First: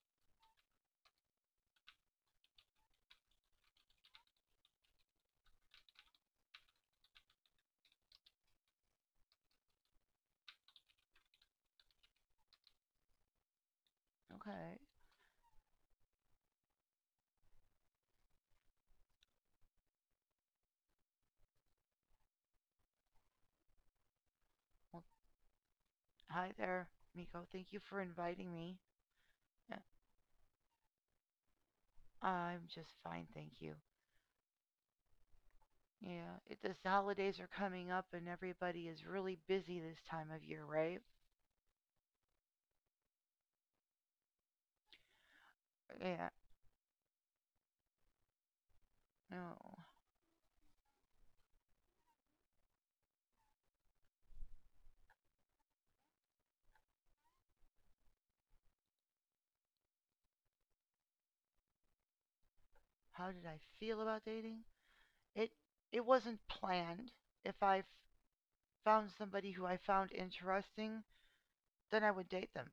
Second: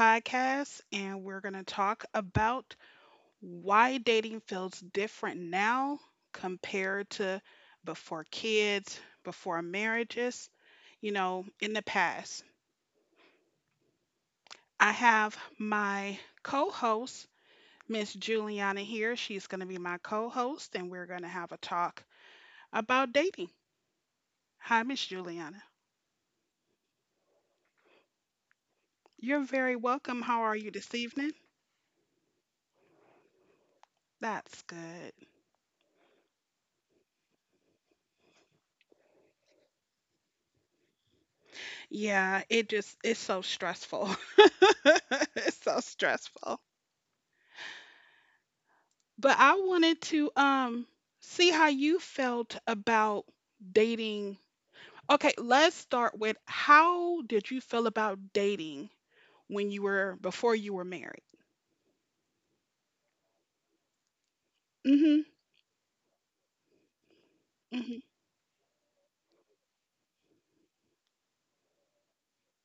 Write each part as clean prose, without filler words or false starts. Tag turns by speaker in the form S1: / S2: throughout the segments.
S1: podcast, and we're going to talk about why dating feels different now compared to before kids, before marriages, you know, in the past.
S2: Okay.
S1: I have my co host, Miss Juliana, here. She's going to be my co host, and we're going to have a talk about dating. Hi,
S2: Well,
S1: Miss Juliana.
S2: hi there, Miko. Thank you for inviting me.
S1: You're very welcome. How are you this evening?
S2: I'm just fine, thank you.
S1: That's good.
S2: Yeah, the holidays are coming up and everybody is really busy this time of year, right?
S1: Yeah, it's so stressful. It's so
S2: Yeah.
S1: stressful. But
S2: No.
S1: I wanted to see how you felt about dating. Okay, let's start with how did you feel about dating when you were before you were married?
S2: How did I feel about dating?
S1: Mhm.
S2: It it wasn't planned. If I f-
S1: Mhm.
S2: Found somebody who I found interesting, then I would date them.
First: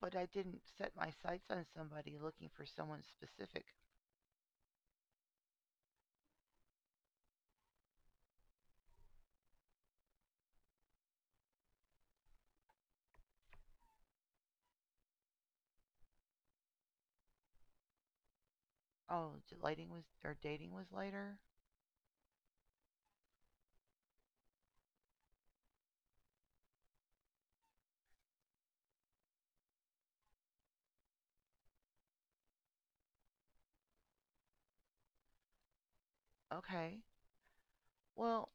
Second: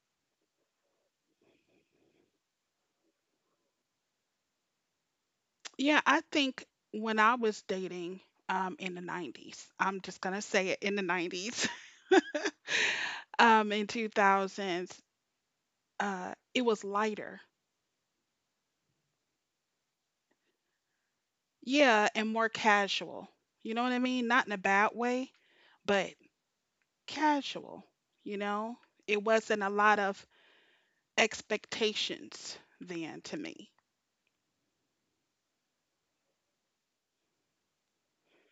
S2: But I didn't set my sights on somebody looking for someone specific.
S1: Yeah, I think when I was dating in the 90s, I'm just going to say it in the 90s, in 2000s, it was lighter.
S2: Oh, lighting was or dating was later.
S1: Yeah, and more casual. You know what I mean? Not in a bad way, but casual, you know? It wasn't a lot of expectations then to me.
S2: Okay. Well,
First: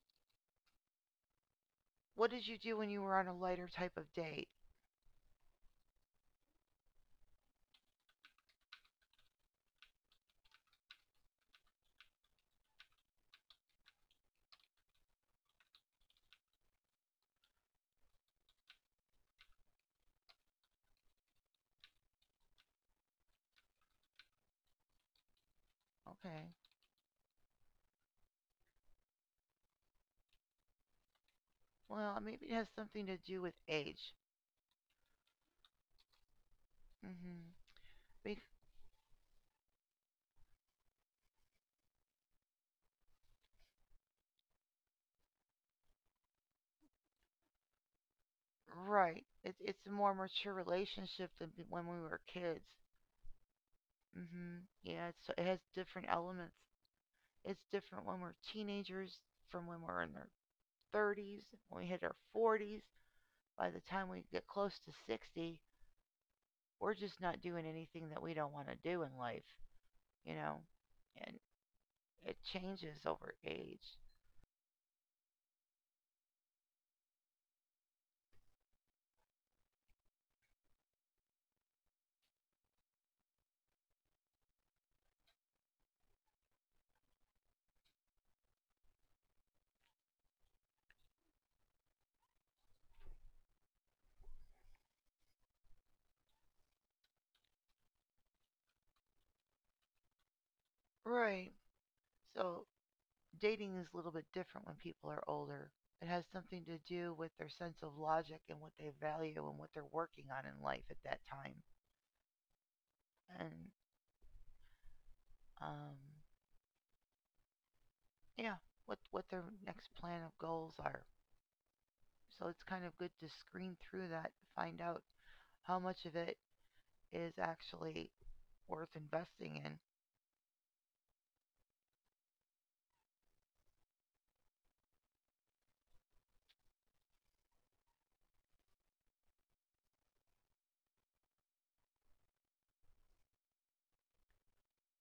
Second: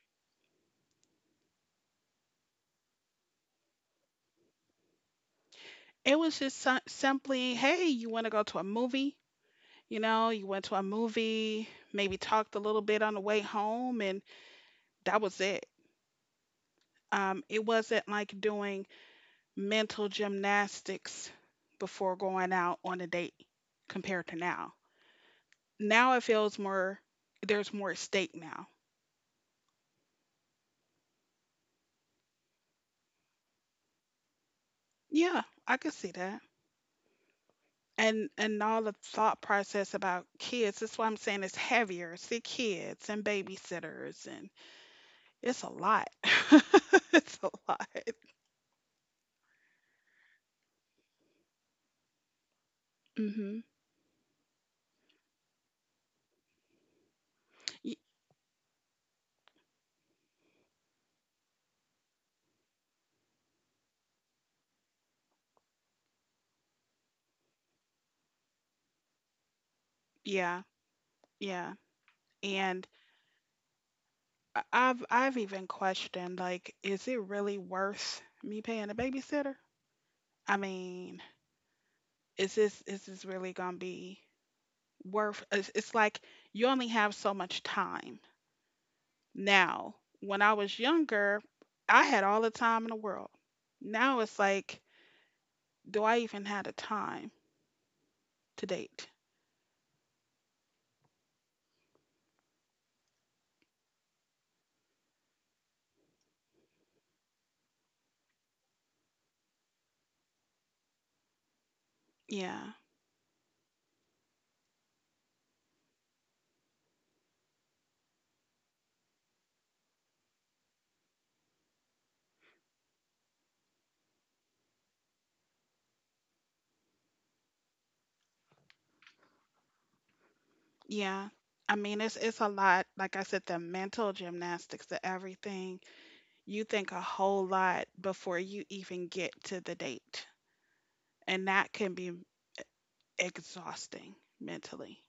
S2: what did you do when you were on a lighter type of date?
S1: It was just simply, hey, you want to go to a movie? You know, you went to a movie, maybe talked a little bit on the way home, and that was it. It wasn't like doing mental gymnastics before going out on a date compared to now. Now it
S2: Okay.
S1: feels more There's more at stake now.
S2: Well, maybe it has something to do with age.
S1: Yeah, I could see that.
S2: Mhm.
S1: And
S2: Be-
S1: and all the thought process about kids, that's why I'm saying it's heavier. See kids and babysitters and it's a lot. It's a lot.
S2: right. It's a more mature relationship than when we were kids.
S1: Hmm.
S2: Mhm. Yeah, it has different elements. It's different when we're teenagers from when we're in our 30s, when we hit our 40s. By the time we get close to 60, we're just not doing anything that we don't want to do in life, you
S1: Yeah,
S2: know? And
S1: yeah.
S2: it
S1: And
S2: changes over age.
S1: I've even questioned like, is it really worth me paying a babysitter? I mean, is this really gonna be worth? It's like you only have so much time. Now, when I was younger, I had all the time in the world. Now it's like, do I even have the time to date?
S2: Right. So dating is a little bit different when people are older. It has something to do with their sense of logic and what they value and what they're working on in life at that time.
S1: Yeah,
S2: And um, yeah, what their next plan of goals are. So it's kind of good to screen through that, to find out how much of it is actually worth investing in.
S1: yeah. I mean, it's a lot. Like I said, the mental gymnastics, the everything. You think a whole lot before you even get to the date, and that can be exhausting mentally.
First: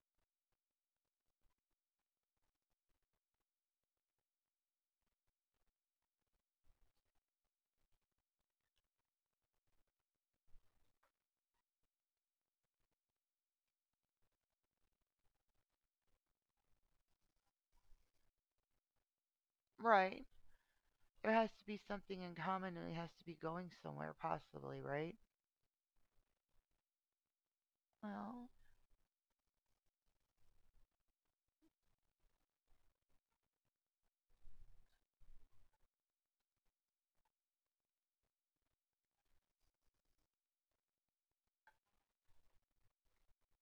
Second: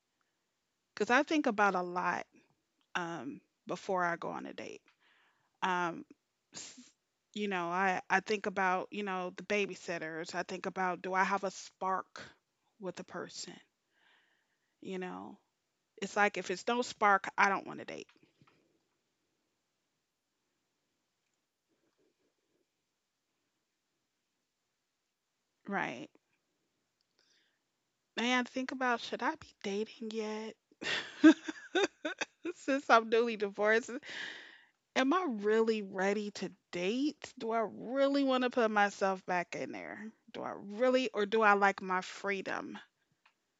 S1: Because I think about a lot um, before I go on a date. Um, s- you know, I think about the babysitters. I think about do I have a spark with the person? You know, it's like if it's no spark, I don't want to date,
S2: Right. There has to be something in common and it has to be going somewhere possibly, right?
S1: right?
S2: Well,
S1: And I think about should I be dating yet? Since I'm newly divorced, am I really ready to date? Do I really want to put myself back in there? Do I really, or do I like my freedom?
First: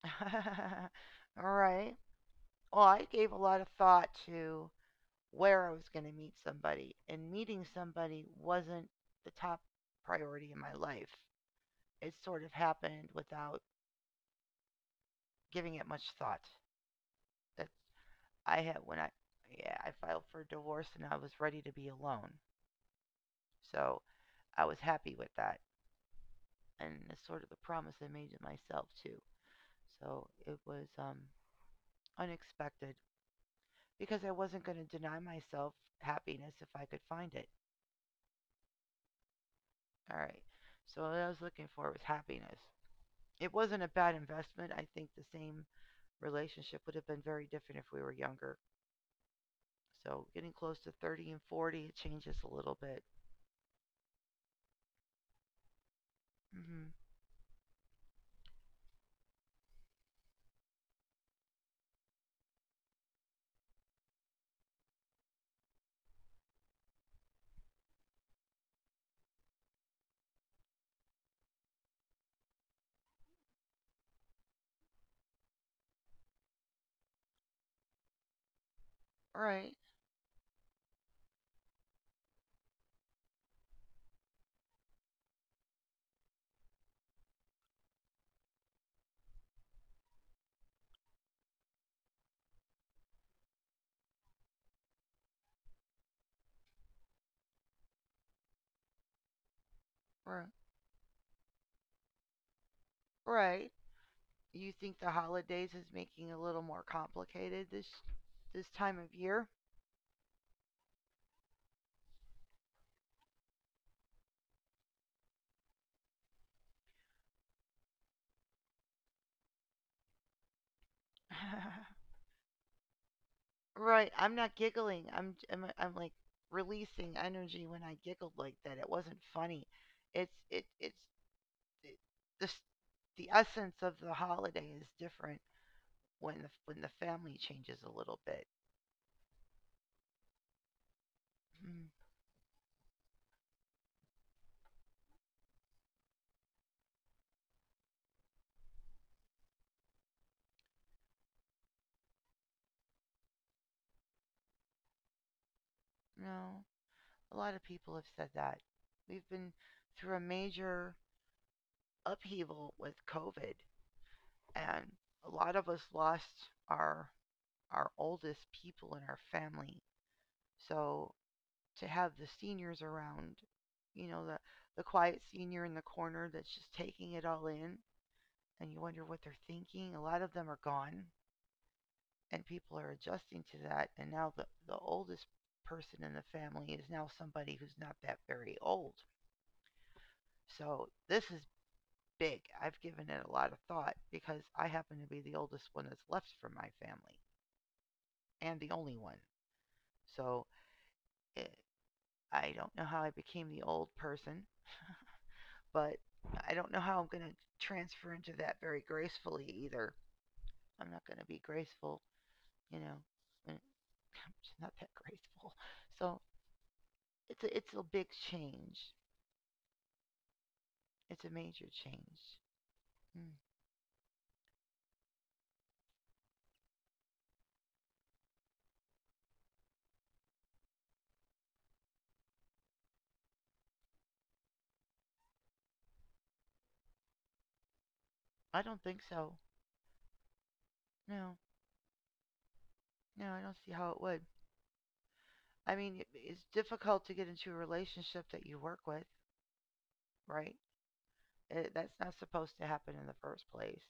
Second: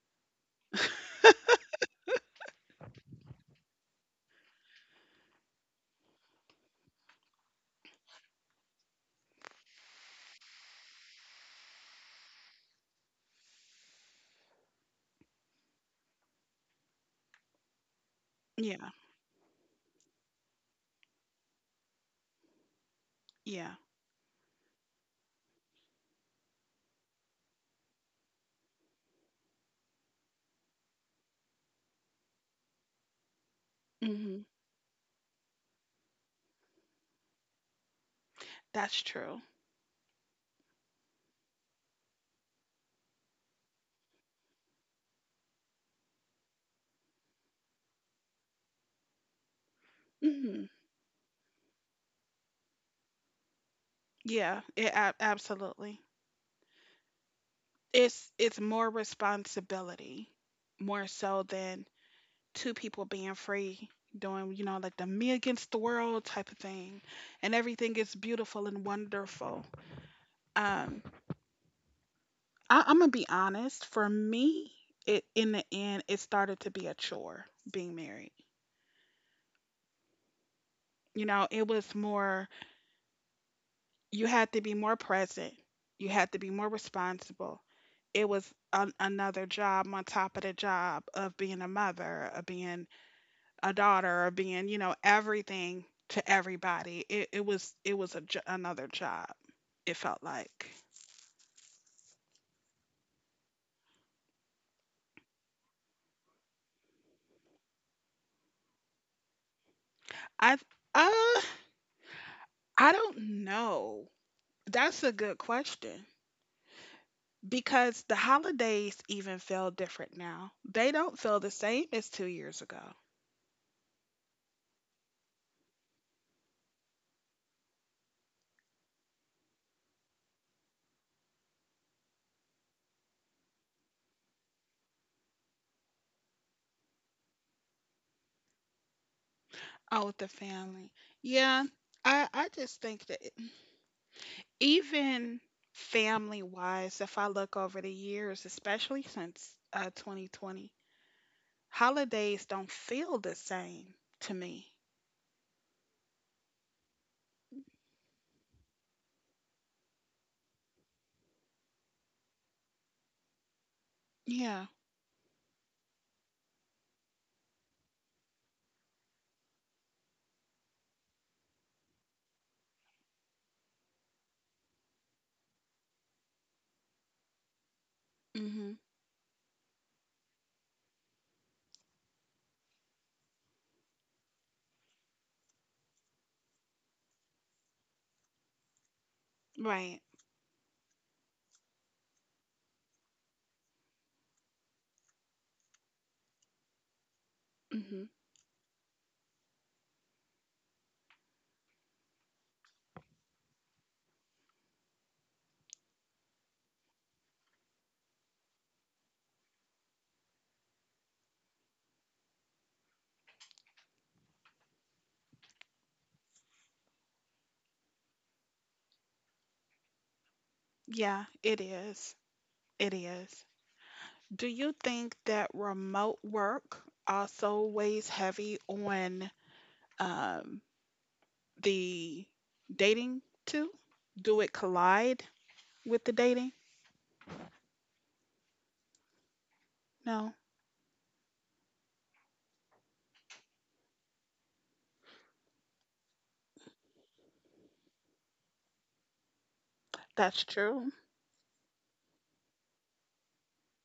S2: all right. Well, I gave a lot of thought to where I was going to meet somebody, and meeting somebody wasn't the top priority in my life. It sort of happened without giving it much thought. That I had
S1: Yeah,
S2: when I Yeah, I filed for divorce and I was ready to be alone.
S1: yeah.
S2: So, I was happy with that and it's sort of the promise I made to myself too. So, it was unexpected because I
S1: Hmm,
S2: wasn't going to deny myself happiness if I could find it.
S1: that's true.
S2: All right. So what I was looking for was happiness. It wasn't a bad investment. I think the same relationship would have been very different if we were younger. So getting
S1: Hmm.
S2: close to 30 and 40, it changes a little bit.
S1: Yeah, it absolutely.
S2: Mm-hmm.
S1: It's more responsibility, more so than two people being free doing, you know, like the me against the world type of thing, and everything is beautiful and wonderful. Um, I'm gonna be honest. For me, it in the end, it started to be a chore being married.
S2: All right.
S1: You know, it was more you had to be more present. You had to be more responsible. It was an another job on top of the job of being a mother, of being a daughter, of being, you know, everything to everybody. It was another job. It felt
S2: All right.
S1: like
S2: All right. You think the holidays is making it a little more complicated this time of year?
S1: I uh I don't know. That's a good question because the holidays even feel different now. They don't feel the same as 2 years ago.
S2: Right. I'm not giggling. I'm like releasing energy when I giggled like that. It wasn't funny. It's the, the the essence of the holiday is different when the family changes a little bit.
S1: Oh, with the family. Yeah,
S2: Hmm,
S1: I just think that even family wise, if I look over the years, especially since 2020, holidays don't feel the same to me.
S2: no, a lot of people have said that. We've been through a major upheaval with COVID,
S1: Yeah.
S2: and a lot of us lost our oldest people in our family. So to have the seniors around, you know, the quiet senior in the corner that's just taking it all in, and you
S1: Mhm.
S2: wonder what they're thinking. A lot of them are gone. And people are adjusting to that. And now the oldest person in the family is now somebody who's not that very old.
S1: Right.
S2: So this is big. I've given it a lot of thought because I happen to be the oldest one that's left from my family
S1: Mhm.
S2: and the only one. So it, I don't know how I became the old person, but I don't know how I'm going to transfer into that very gracefully either. I'm not going to be graceful, you know. I'm just not that graceful. So it's a big change. It's a
S1: Yeah,
S2: major
S1: it
S2: change.
S1: is. It
S2: Hmm.
S1: is. Do you think that remote work also weighs heavy on um the dating too? Do it collide with the dating?
S2: I don't think so.
S1: No,
S2: No, no, I don't see how it would. I mean, it's difficult to get into a relationship that you work with,
S1: that's
S2: right?
S1: true.
S2: Eh, that's not supposed to happen in the first place.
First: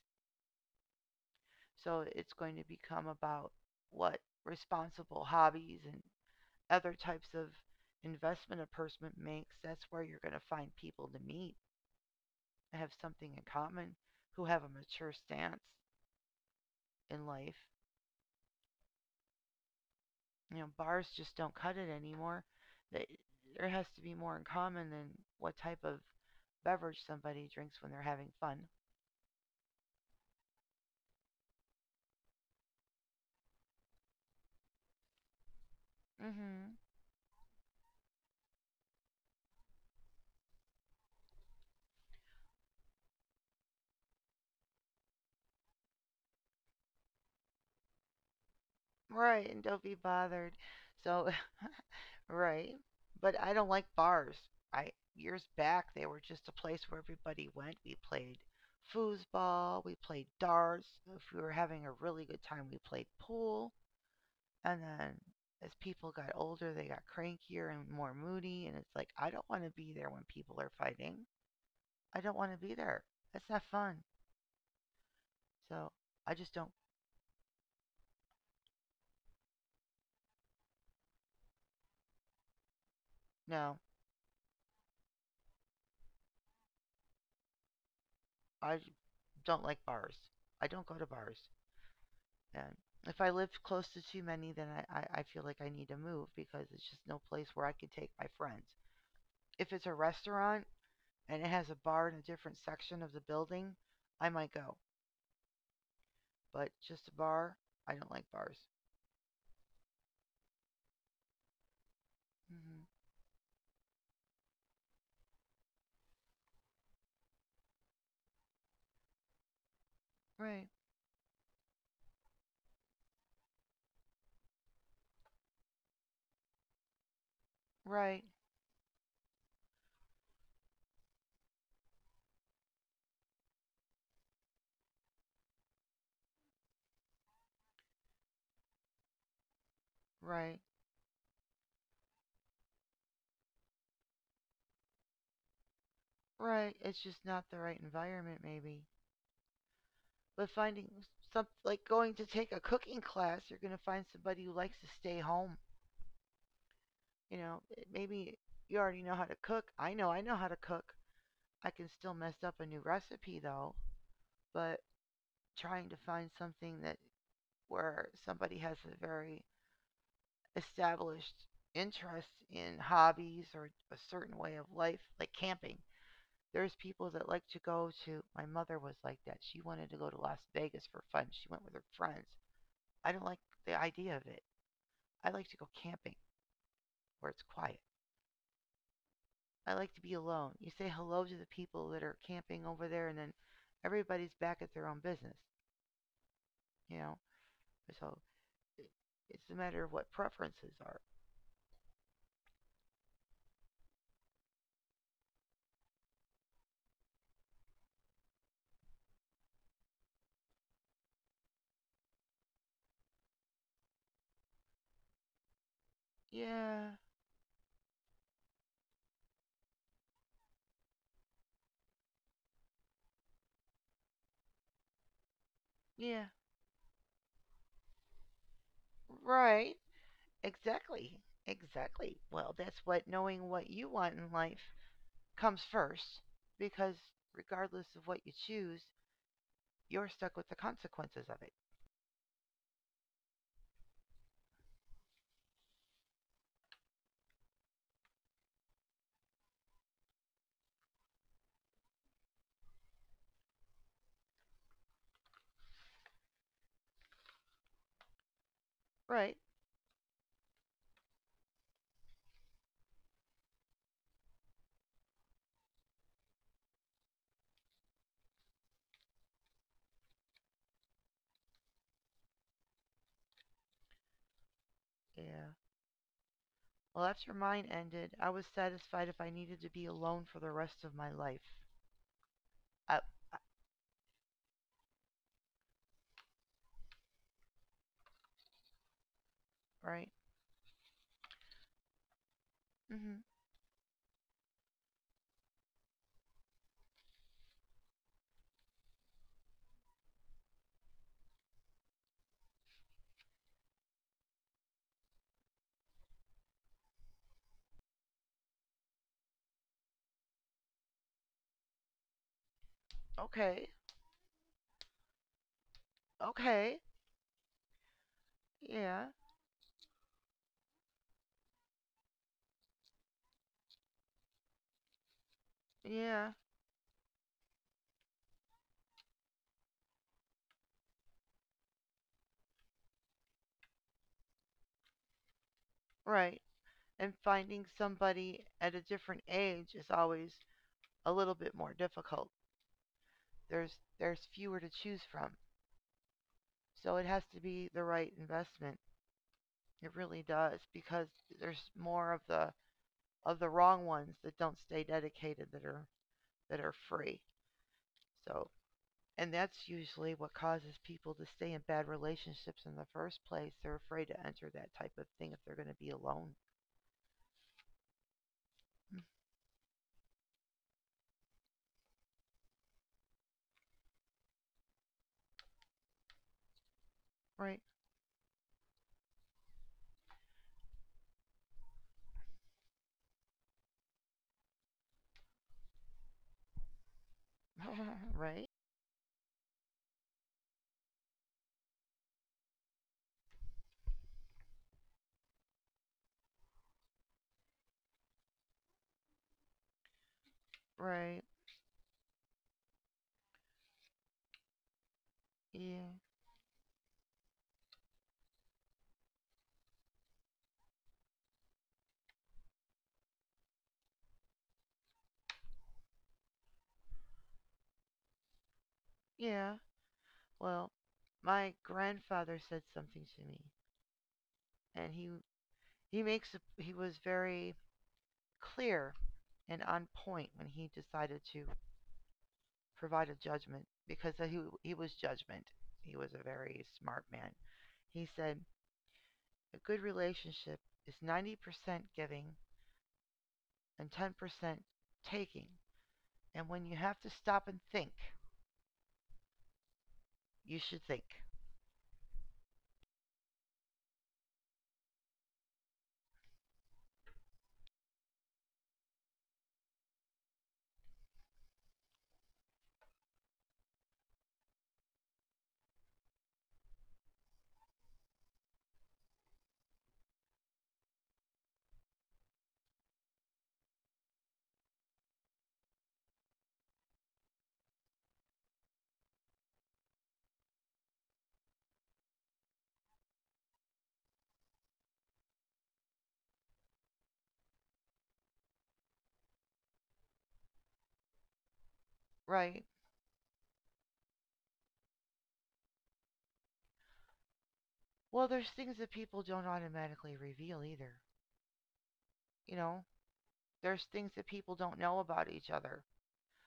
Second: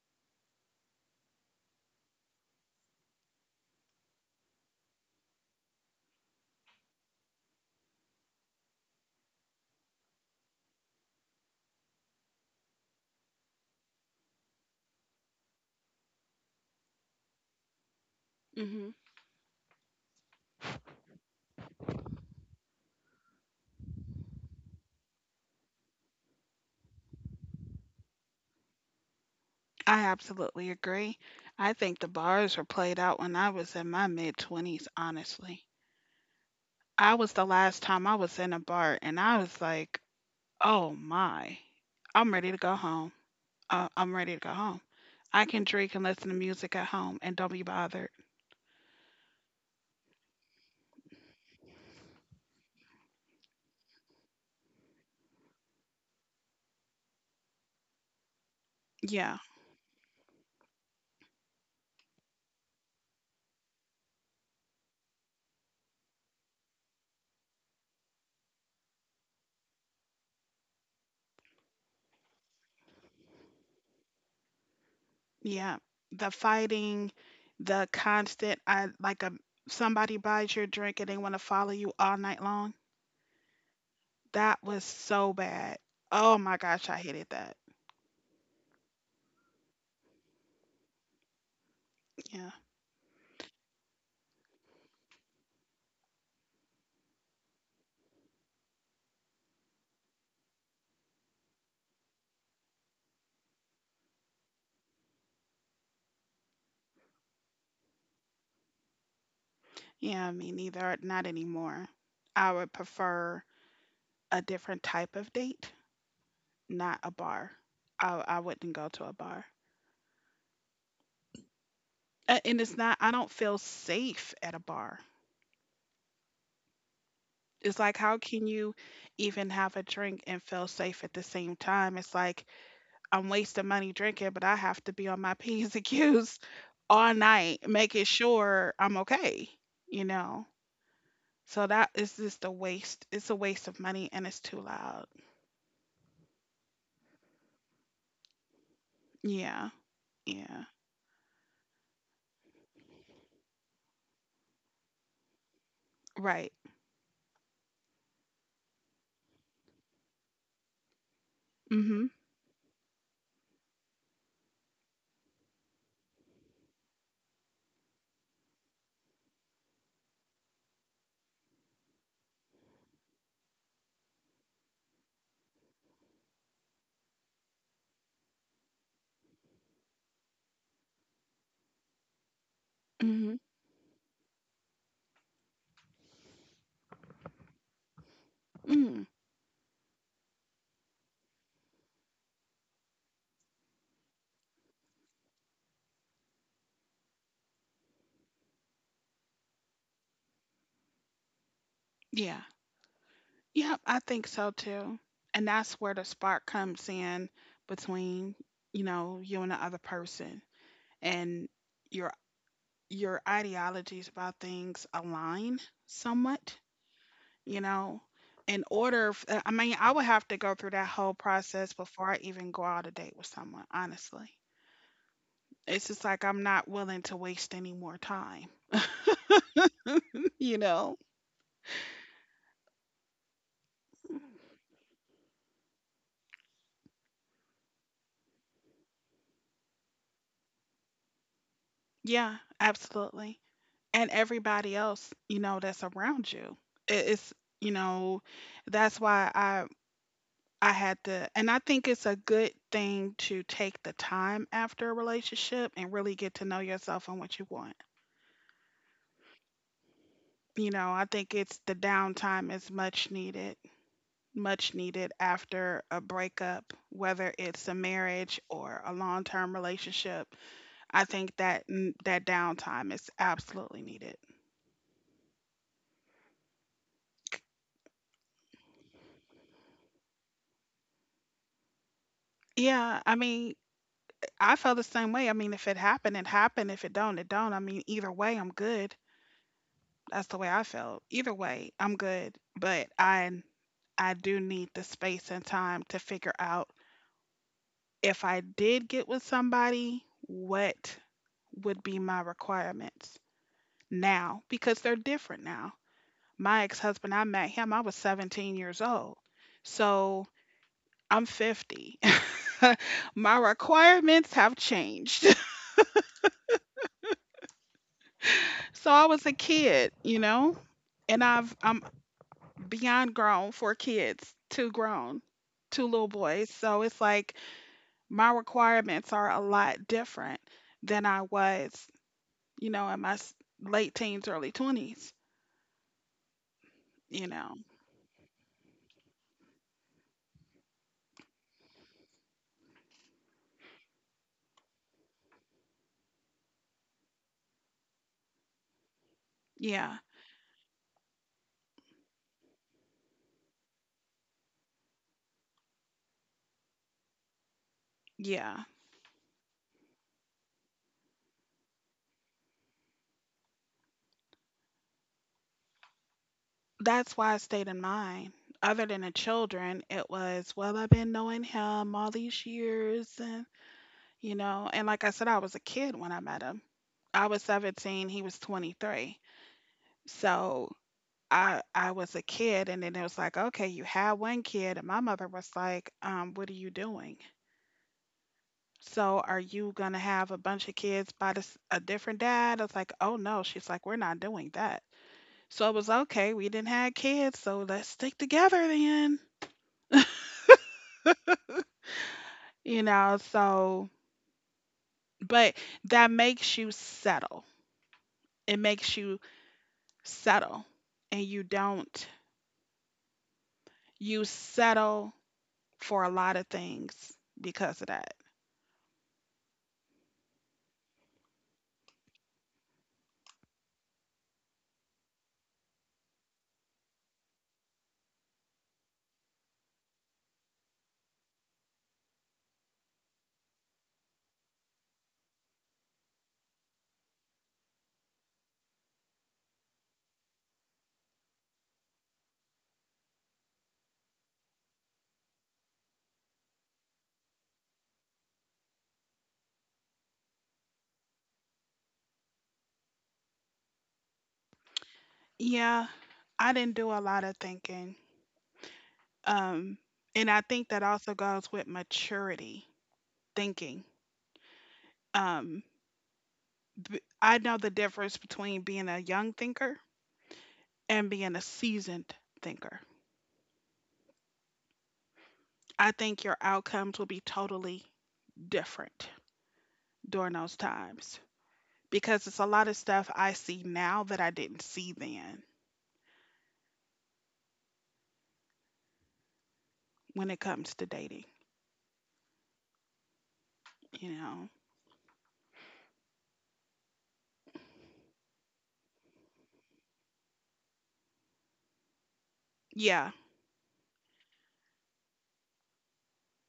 S2: So it's going to become about what responsible hobbies and other types of investment a person makes. That's where you're going to find people to meet and have something in common who have a mature stance in life.
S1: Hmm.
S2: You know, bars just don't cut it anymore. There has to be more in common than what type of beverage somebody drinks when they're having fun.
S1: I absolutely agree. I think the bars were played out when I was in my mid 20s, honestly.
S2: Mhm.
S1: I was the last time I was in a bar, and I was like, oh my, I'm ready to go home. I'm ready to go home. I can drink and listen to music at home and don't be bothered.
S2: Right, and don't be bothered. So right. But I don't like bars. I Years back they were just a place where everybody went. We played
S1: Yeah,
S2: foosball, we played darts. If we were having a really good time, we played pool. And then as people got older, they got crankier and more moody. And it's like, I don't want to be there when people are fighting. I don't want to be there. That's not fun.
S1: yeah.
S2: So
S1: The
S2: I just don't,
S1: fighting, the constant, I like a somebody buys your drink and they want to follow you all night long.
S2: no,
S1: That was so bad. Oh my gosh, I hated that.
S2: I j- don't like bars. I don't go to bars.
S1: Yeah.
S2: And if I live close to too many, then I feel like I need to move because it's just no place where I can take my friends. If it's a restaurant and it has a bar in a different section of the building, I might go. But just a bar, I don't like bars.
S1: Yeah, me neither. Not anymore. I would
S2: Hmm.
S1: prefer a different type of date, not a bar. I wouldn't go to a bar.
S2: Right.
S1: And it's not, I don't feel safe at a bar. It's like, how
S2: Right,
S1: can you even have a drink and feel safe at the same time? It's like, I'm wasting money drinking, but I have to be on my P's and Q's all night, making sure I'm okay, you know?
S2: right,
S1: So that is just a waste. It's a waste of money and it's too loud.
S2: right. It's just not the right environment, maybe.
S1: Yeah.
S2: But
S1: Yeah.
S2: finding some like going to take a cooking class, you're gonna find somebody who likes to stay home.
S1: Right.
S2: You know, maybe you already know how to cook. I know how to cook. I can
S1: Mhm.
S2: still mess up a new recipe though. But trying to find something that where somebody has a very established interest in hobbies or a certain way of life, like camping. There's people that like to go to. My mother was like that. She wanted to go to Las Vegas for fun. She went with her friends. I don't
S1: Mhm.
S2: like the idea of it. I like to go camping where it's quiet.
S1: Mm.
S2: I like to be alone. You say hello to the people that are camping over there, and then everybody's back at their own business, you know? So it's a matter of what preferences are.
S1: Yeah. Yep, I think so too. And that's where the spark comes in between, you know, you and the other person and your your ideologies about things align somewhat,
S2: Yeah,
S1: you know. In order, I mean, I would have to go through that whole process before I even go out a date with someone, honestly. It's just like
S2: yeah,
S1: I'm not willing to waste any more time,
S2: right.
S1: you know?
S2: Exactly. Exactly. Well, that's what knowing what you want in life comes first because regardless of what you choose, you're stuck with the consequences of it.
S1: Yeah, absolutely. And everybody else, you know, that's around you. It's, you know, that's why I had to and I think it's a good thing to take the time after a relationship and really get to know yourself and what you want.
S2: Right?
S1: You know, I think it's the downtime is much needed after a breakup, whether it's a marriage or a long-term relationship. I think that that downtime is absolutely needed.
S2: Yeah. Well, after mine ended, I was satisfied if I needed to be alone for the rest of my life. I,
S1: Yeah, I
S2: I
S1: mean, I feel the same way. I mean, if it happened, it happened. If it don't, it don't. I mean, either way, I'm good.
S2: right?
S1: That's the way I felt. Either way, I'm good. But
S2: Mhm.
S1: I do need the space and time to figure out if I did get with somebody, what would be my requirements now because they're different now. My ex husband, I met him, I was 17 years old. So I'm 50. My
S2: Okay.
S1: requirements have changed.
S2: Okay.
S1: So I
S2: Yeah.
S1: was a kid, you know, and I'm beyond grown for kids, two grown, two little
S2: Yeah.
S1: boys. So it's like my requirements are a lot different than I was, you know, in my late teens, early 20s,
S2: Right. And
S1: you know.
S2: finding somebody at a different age is always a little bit more difficult. There's fewer to choose from. So it has to be the right investment. It
S1: Yeah.
S2: really does because there's more of the wrong ones that don't stay dedicated that are free. So
S1: Yeah.
S2: and that's usually what causes people to stay in bad relationships in the first place. They're afraid to enter that type of thing if they're going to be alone.
S1: That's why I stayed in mine. Other
S2: Mm,
S1: than the children, it was, well, I've been knowing him all these years you know. And like I said, I was a kid when I met him. I was
S2: right.
S1: 17, he was 23. So I was a kid, and then it was like, okay, you had one kid, and my mother was like, what are you doing?
S2: Right.
S1: So are you gonna have a bunch of kids by this, a different dad? I was like, oh no. She's like, we're not doing that. So it was okay. We didn't have kids, so let's stick together then.
S2: Right.
S1: You know. So, but
S2: Yeah.
S1: that makes you settle. It makes you settle, and you don't you settle for a lot of things because of that.
S2: Yeah. Well, my grandfather said something to me and he was very clear and on point when he decided to provided judgment because he was judgment. He was a very smart man. He said, a good relationship is 90% giving and 10% taking. And when you have to stop and think, you should think,
S1: Yeah, I didn't do a lot of thinking. Um, and I think that also goes with maturity thinking. Um, I know the difference between being a young thinker and being a seasoned thinker. I think your outcomes will be totally different during those times because it's a lot of stuff I see now that I didn't see then when it comes to dating,
S2: right?
S1: you know.
S2: Well, there's things that people don't automatically reveal either. You know,
S1: Yeah,
S2: there's things that people don't know about each other.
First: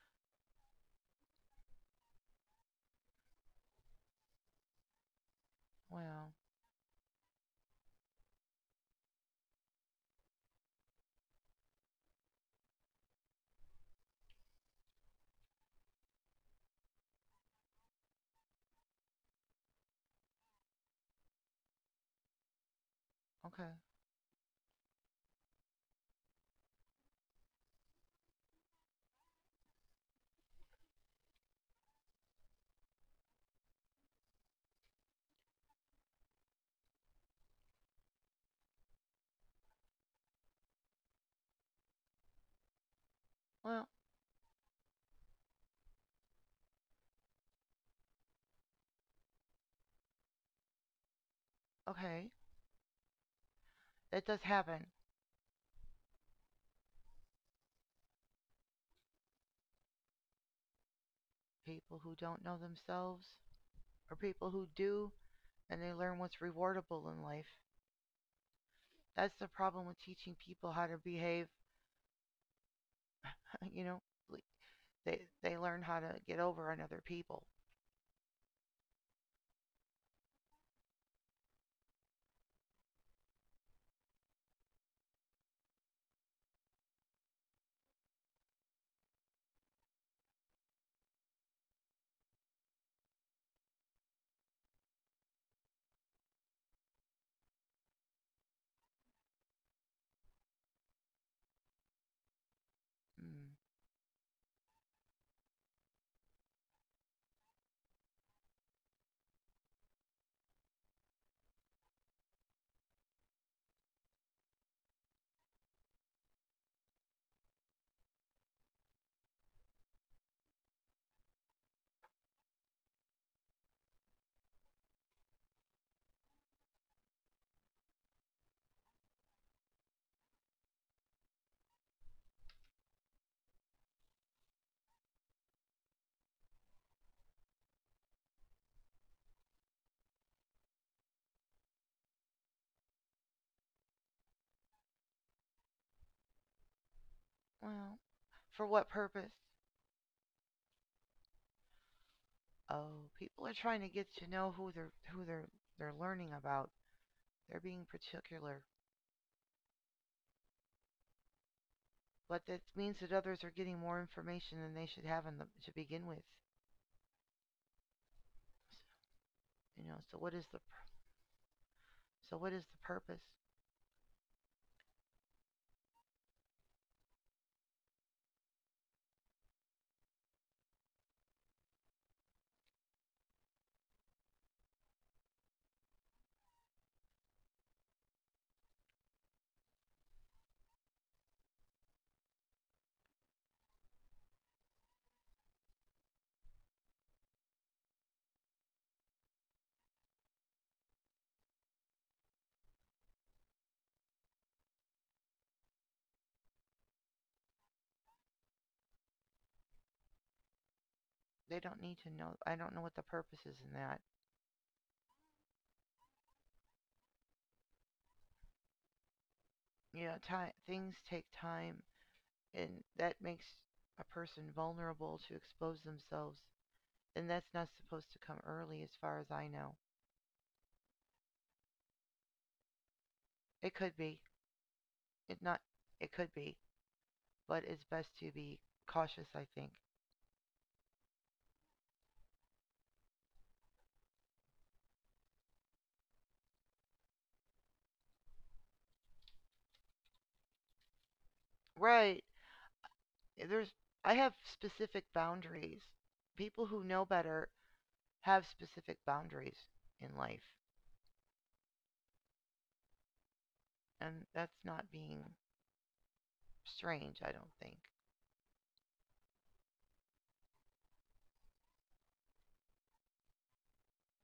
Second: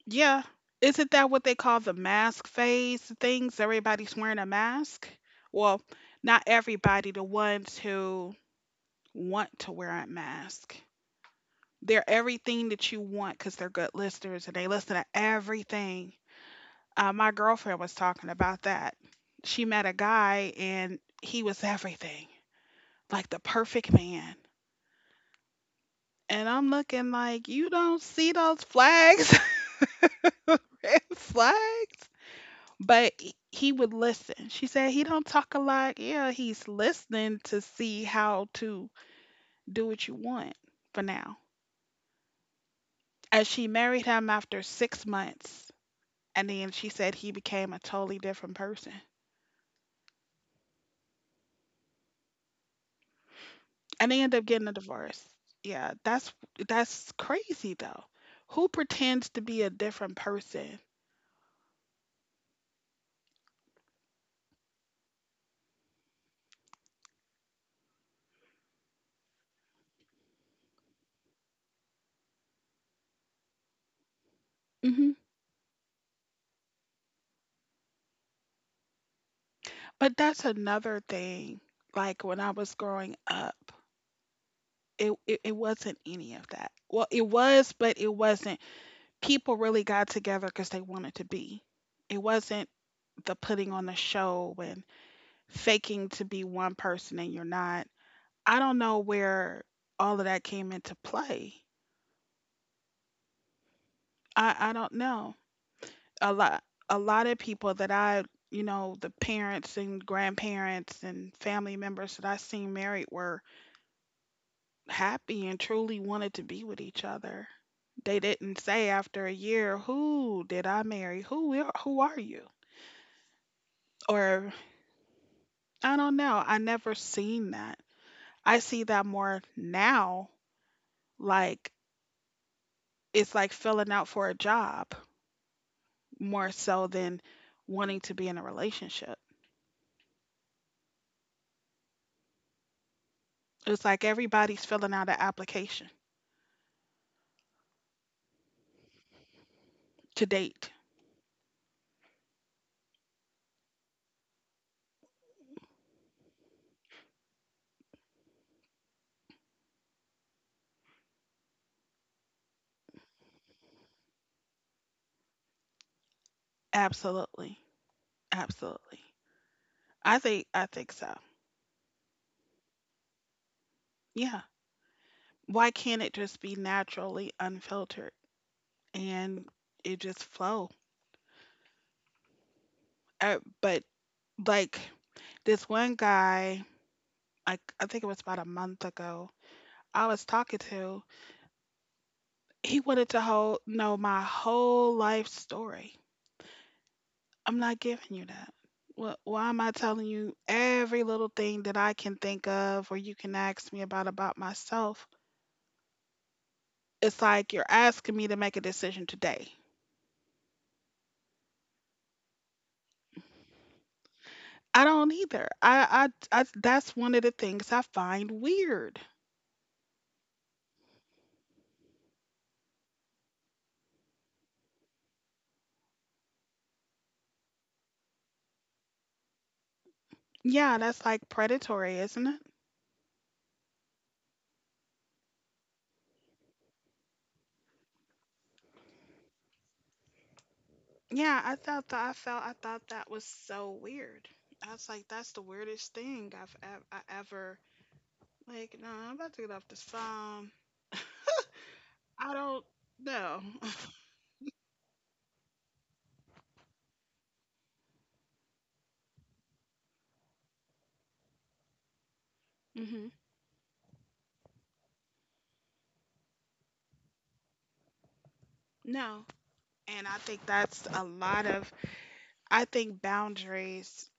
S1: yeah. Isn't that what they call the mask phase things? Everybody's wearing a mask? Well,
S2: Well,
S1: not everybody, the ones who want to wear a mask. They're everything that you want because they're good listeners and they listen to everything. My girlfriend was talking about that. She met a guy and he was everything, like the
S2: okay.
S1: perfect man. And I'm looking like, you don't see those flags, red flags? But he would listen. She said he don't talk a lot. Yeah, he's listening to see how to do what you want for now. And she
S2: Well,
S1: married him after 6 months, and then she said he became a totally different person,
S2: okay.
S1: and they
S2: That
S1: ended up
S2: does
S1: getting a
S2: happen.
S1: divorce. Yeah, that's crazy though. Who pretends to be a different person?
S2: People who don't know themselves or people who do and they learn what's rewardable in life. That's the problem with teaching people how to behave. You know, like,
S1: Hmm.
S2: they learn how to get over on other people.
S1: But that's another thing. Like when I was growing up, it wasn't any of that. Well, it was, but it wasn't people really got together because they wanted to be. It wasn't the putting on the show and faking to be one person and you're not. I don't know where all of that came into play.
S2: Mm.
S1: I don't know. A lot a lot of people that I you know, the parents and grandparents and family members that I seen married were happy and truly wanted to be with each other. They didn't say after a year, "Who did I marry? Who are you?" Or I don't know. I never seen that. I see that more now. Like, it's like filling out for a job more so than wanting to be in a relationship. It's like everybody's filling out an application
S2: Well, for what purpose?
S1: to date.
S2: Oh, people are trying to get to know who they're learning about. They're being particular, but that means that others are getting more information than they should have to begin with.
S1: Absolutely. Absolutely.
S2: You know, so
S1: I
S2: what is
S1: think
S2: the
S1: I think so.
S2: purpose?
S1: Yeah. Why can't it just be naturally unfiltered and it just flow? But, like, this one guy, like, I think it was about a month ago. I was talking to He wanted to know my whole life story. I'm not giving you that. Why am I telling you every little thing that I can think of or you can ask me about myself? It's like you're asking me to make a decision today.
S2: They don't need to know. I don't know what the purpose is in that.
S1: I don't either. I That's one of the things I find weird.
S2: You know, time things take time and that makes a person vulnerable to expose themselves and that's not supposed to come early as far as I know.
S1: Yeah, that's like predatory, isn't it?
S2: It could be. It not It could be, but it's best to be cautious, I think.
S1: Yeah, I thought that was so weird. I was like, that's the weirdest thing I ever. Like, no, nah, I'm about to get off this phone.
S2: Right.
S1: I don't know.
S2: There's I have specific boundaries people who know better have specific boundaries in life,
S1: Hmm.
S2: and that's not being strange, I don't think.
S1: No. And I think that's a lot of, I think boundaries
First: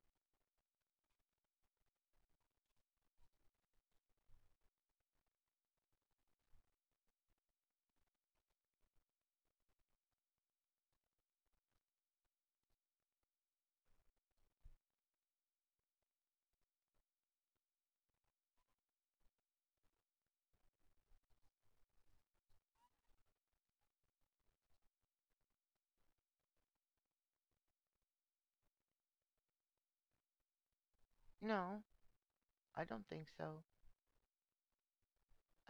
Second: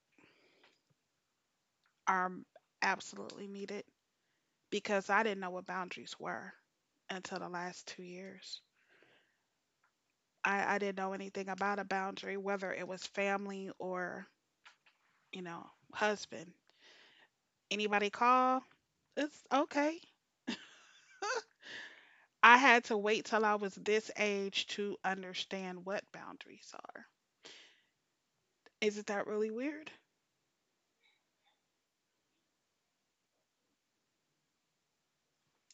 S1: are absolutely needed because I didn't know what boundaries were until the last 2 years. I didn't know anything about a boundary, whether it was family or, you know, husband. Anybody call? It's okay. I had to wait till I was this age to understand what boundaries are. Isn't that really weird?
S2: No, I don't think so.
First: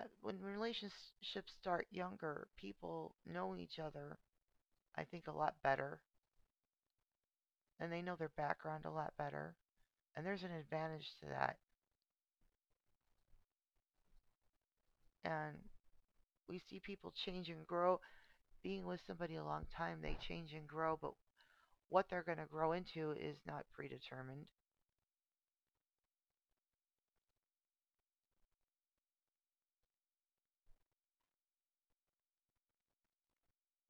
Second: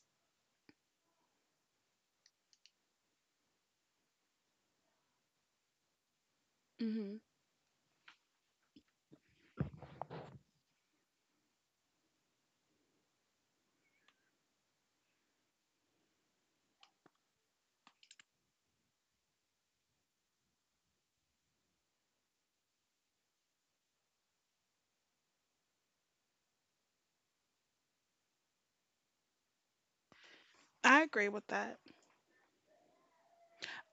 S2: When relationships start younger people know each other, I think, a lot better.
S1: Hmm.
S2: And they know their background a lot better. And there's an advantage to that. And we see people change and grow. Being with somebody a long time, they change and grow, but what they're going to grow into is not predetermined.
S1: I agree with that.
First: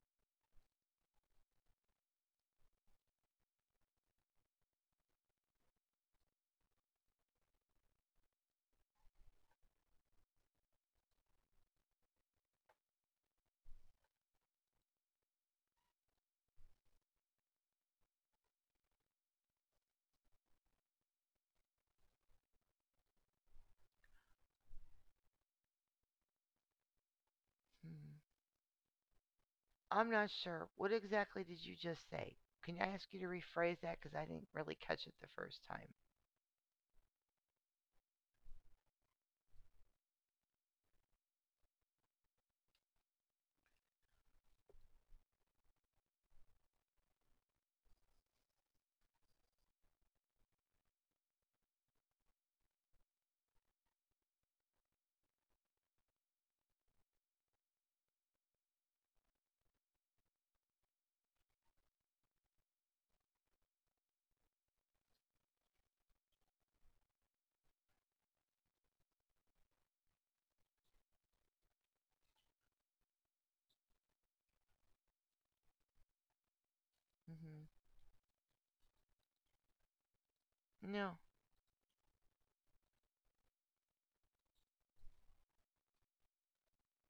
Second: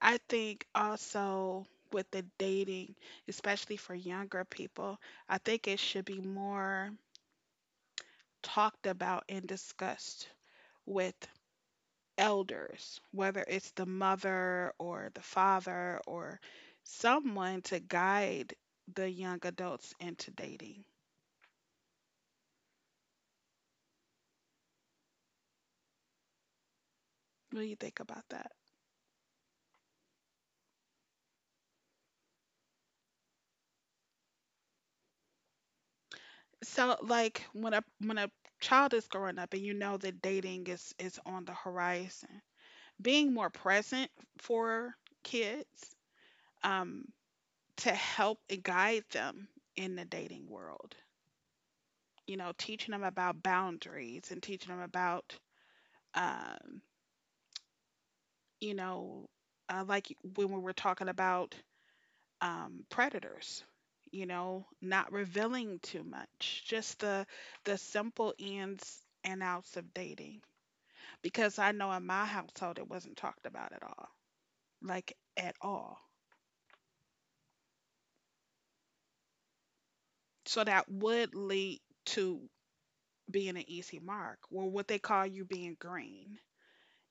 S1: I think also with the dating, especially for younger people, I think it should be more talked about and discussed with elders, whether it's the mother or the father or someone to guide the young adults into dating. What do you think
S2: Hmm.
S1: about that?
S2: I'm not sure. What exactly did you just say? Can I ask you to rephrase that? Because I didn't really catch it the first time.
S1: So, like, when a child is growing up and you know that dating is on the horizon, being more present for kids, um, to help and guide them in the dating world. You know, teaching them about boundaries and teaching them about, um, you know, like when we were talking about, predators. You know, not revealing too much, just the simple ins and outs of dating. Because I know in my household it wasn't talked about at all, like, at all.
S2: hmm
S1: So that
S2: No,
S1: would lead to being an easy mark or what they call you being green.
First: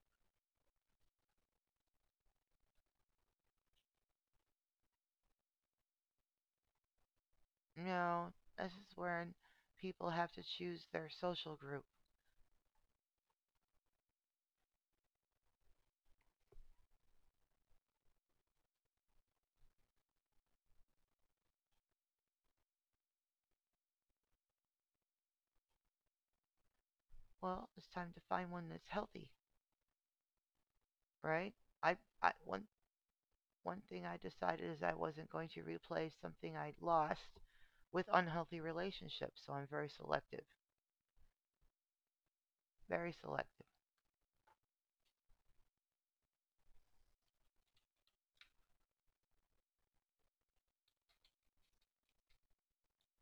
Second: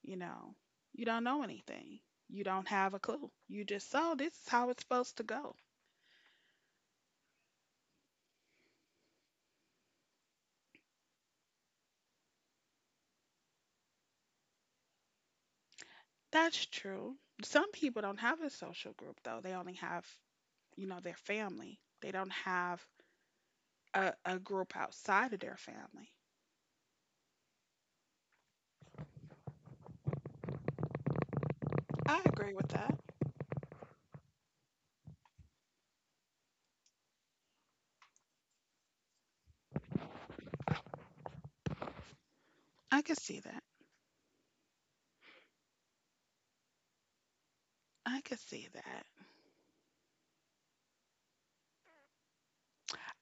S1: You know, you don't know anything, you don't have a clue. You just, oh, this is how it's supposed to go.
S2: no, this is when people have to choose their social group.
S1: That's true. Some people don't have a social group, though. They only have, you know, their family. They don't have a group outside of their family.
S2: Well, it's time to find one that's healthy, right? I,
S1: I
S2: I
S1: agree
S2: one
S1: with that.
S2: One thing I decided is I wasn't going to replay something I lost with unhealthy relationships, so I'm very selective.
S1: I
S2: Very
S1: could see that.
S2: selective.
S1: I could see that.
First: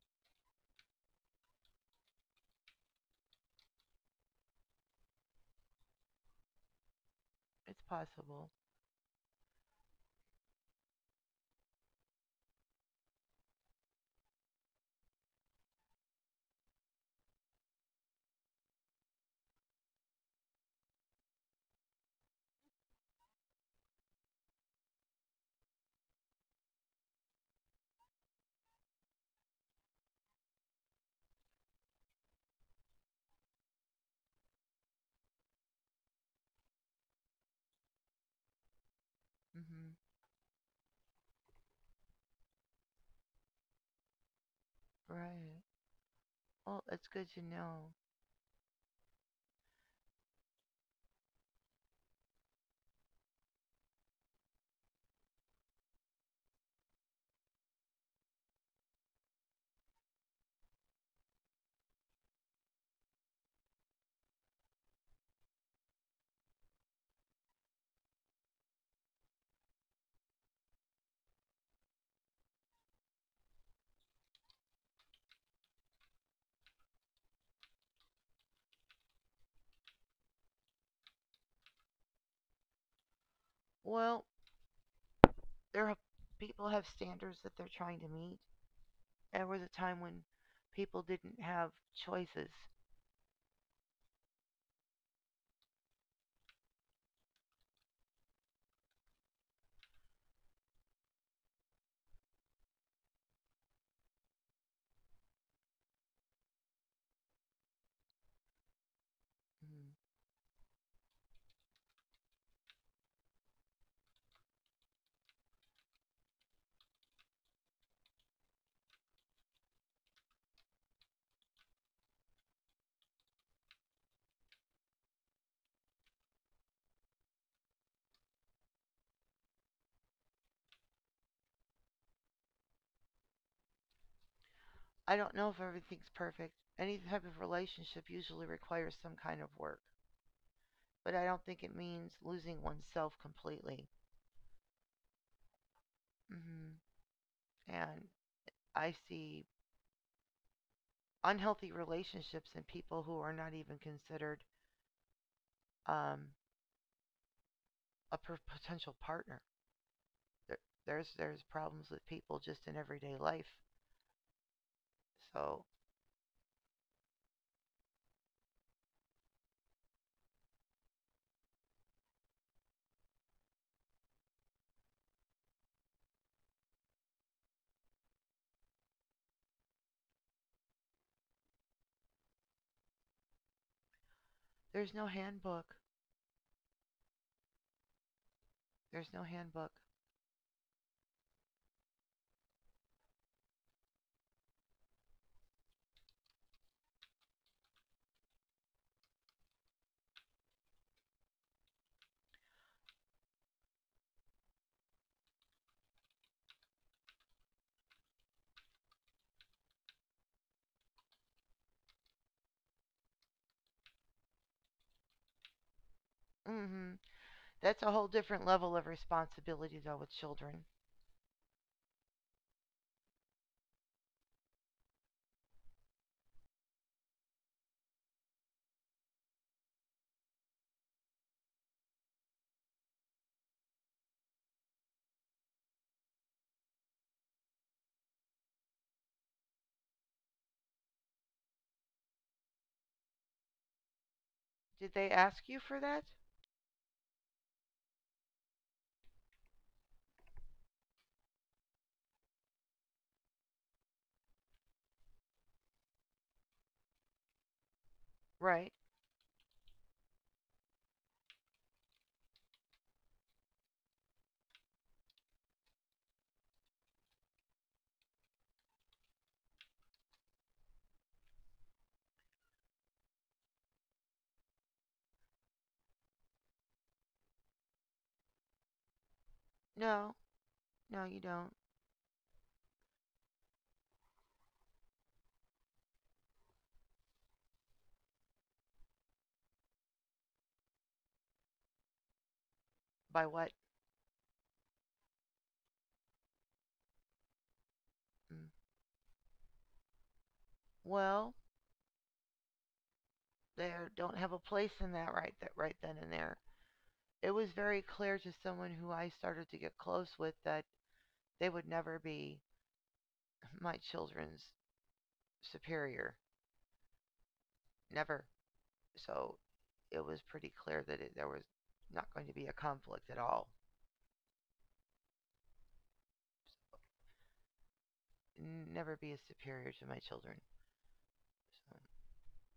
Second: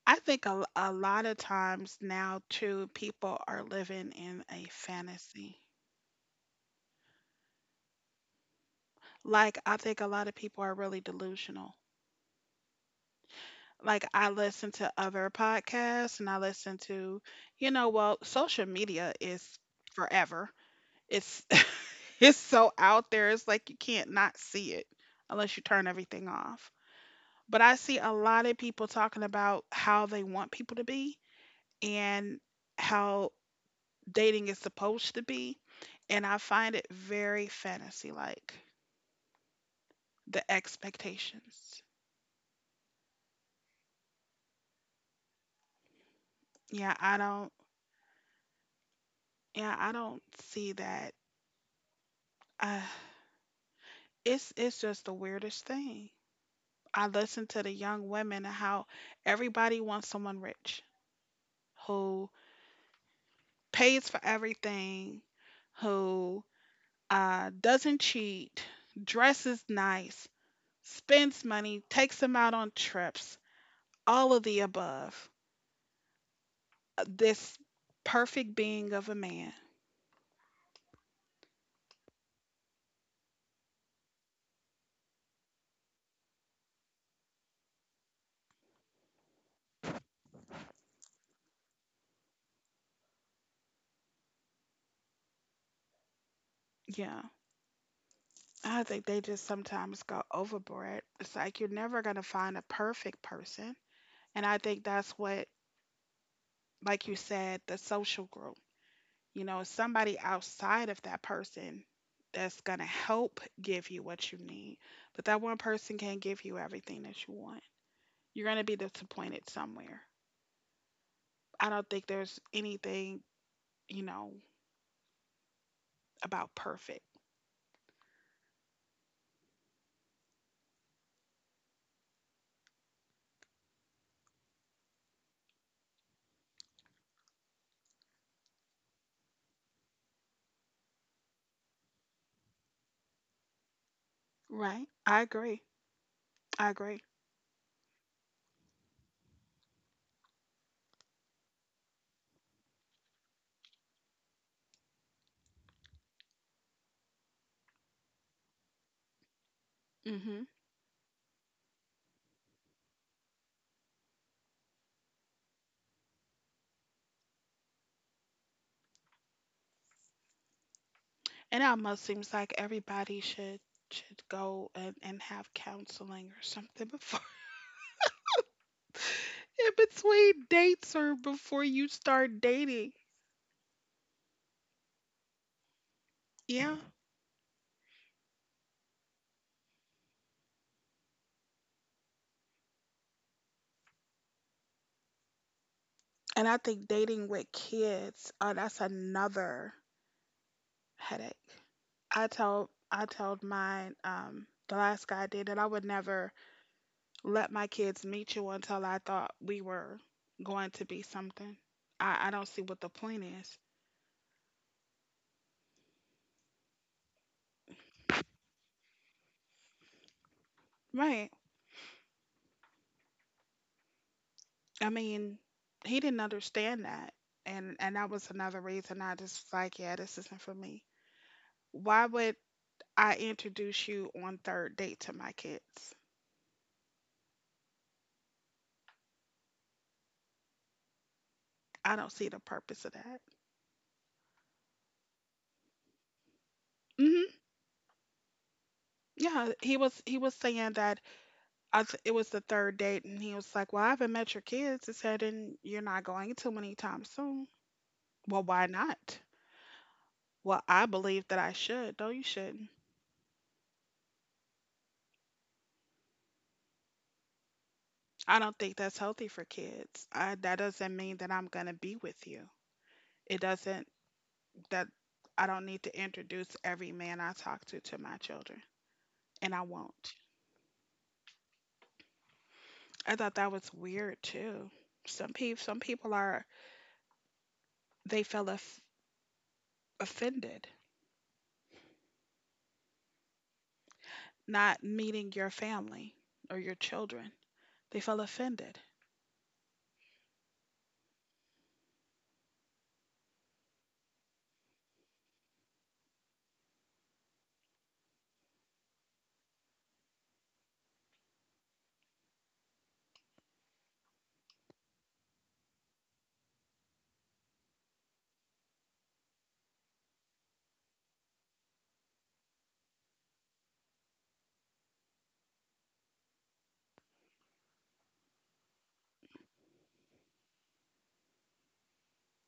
S1: I think a lot of times now, too, people are living in a fantasy.
S2: It's possible.
S1: Like, I think a lot of people are really delusional. Like, I listen to other podcasts and I listen to, you know, well, social media is forever. It's it's so out there. It's like you can't not see it unless you turn everything off. But I see a lot of people talking about how they want people to be and how dating is supposed to be, and I find it very fantasy like,
S2: Hmm
S1: the expectations.
S2: Right. Well,
S1: Yeah,
S2: it's
S1: I
S2: good to
S1: don't
S2: know.
S1: Yeah, I don't see that. Uh, it's just the weirdest thing. I listen to the young women and how everybody wants someone rich who pays for everything, who doesn't cheat, dresses nice, spends money, takes them out on trips, all of the above. This perfect being of a man.
S2: Well, there are people have standards that they're trying to meet. There was a time when people didn't have choices.
S1: Yeah. I think they just sometimes go overboard. It's like you're never going to find a perfect person. And I think that's what, like you said, the social group, you know,
S2: Mm.
S1: somebody outside of that person that's going to help give you what you need. But that one person can't give you everything that you want. You're going to be disappointed somewhere. I don't think there's anything, you know, about perfect.
S2: I don't know if everything's perfect. Any type of relationship usually requires some kind of work, but I don't think it means losing oneself completely.
S1: Right. I agree. I
S2: Hmm
S1: agree.
S2: And I see unhealthy relationships and people who are not even considered um, potential partner.
S1: Hmm.
S2: There, there's problems with people just in everyday life. So
S1: And it almost seems like everybody should go and have counseling or something before. In between dates or before you start dating.
S2: there's no handbook.
S1: Yeah.
S2: There's no handbook.
S1: And I think dating with kids, that's another headache. I told mine, the last guy I dated, I would never let my kids meet you until I thought we were going to be something. I don't see what the point is.
S2: Hmm That's a whole different level of responsibility though with children.
S1: Right. I mean, he didn't understand that. And that was another reason I just was like, yeah, this isn't for me. Why would I introduce you on third date to my kids? I don't see the purpose of that.
S2: Did they ask you for that?
S1: Hmm. Yeah, he was saying that, it was the third date, and he was like, "Well, I haven't met your kids." He said, "And you're not going to anytime soon." Well,
S2: Right.
S1: why not? Well, I believe that I should. No, you shouldn't. I don't think that's healthy for kids. That doesn't mean that I'm gonna be with you. It doesn't that I don't need to introduce every man I talk to my children, and I
S2: No.
S1: won't.
S2: No, you don't.
S1: I thought that was weird too. Some people are they feel of- offended
S2: By what?
S1: not meeting your family or your children. They feel
S2: Mm.
S1: offended.
S2: Well, they don't have a place in that right then and there. It was very clear to someone who I started to get close with that they would never be my children's superior. Never. So it was pretty clear that there was not going to be a conflict at all. Never be a superior to my children. So,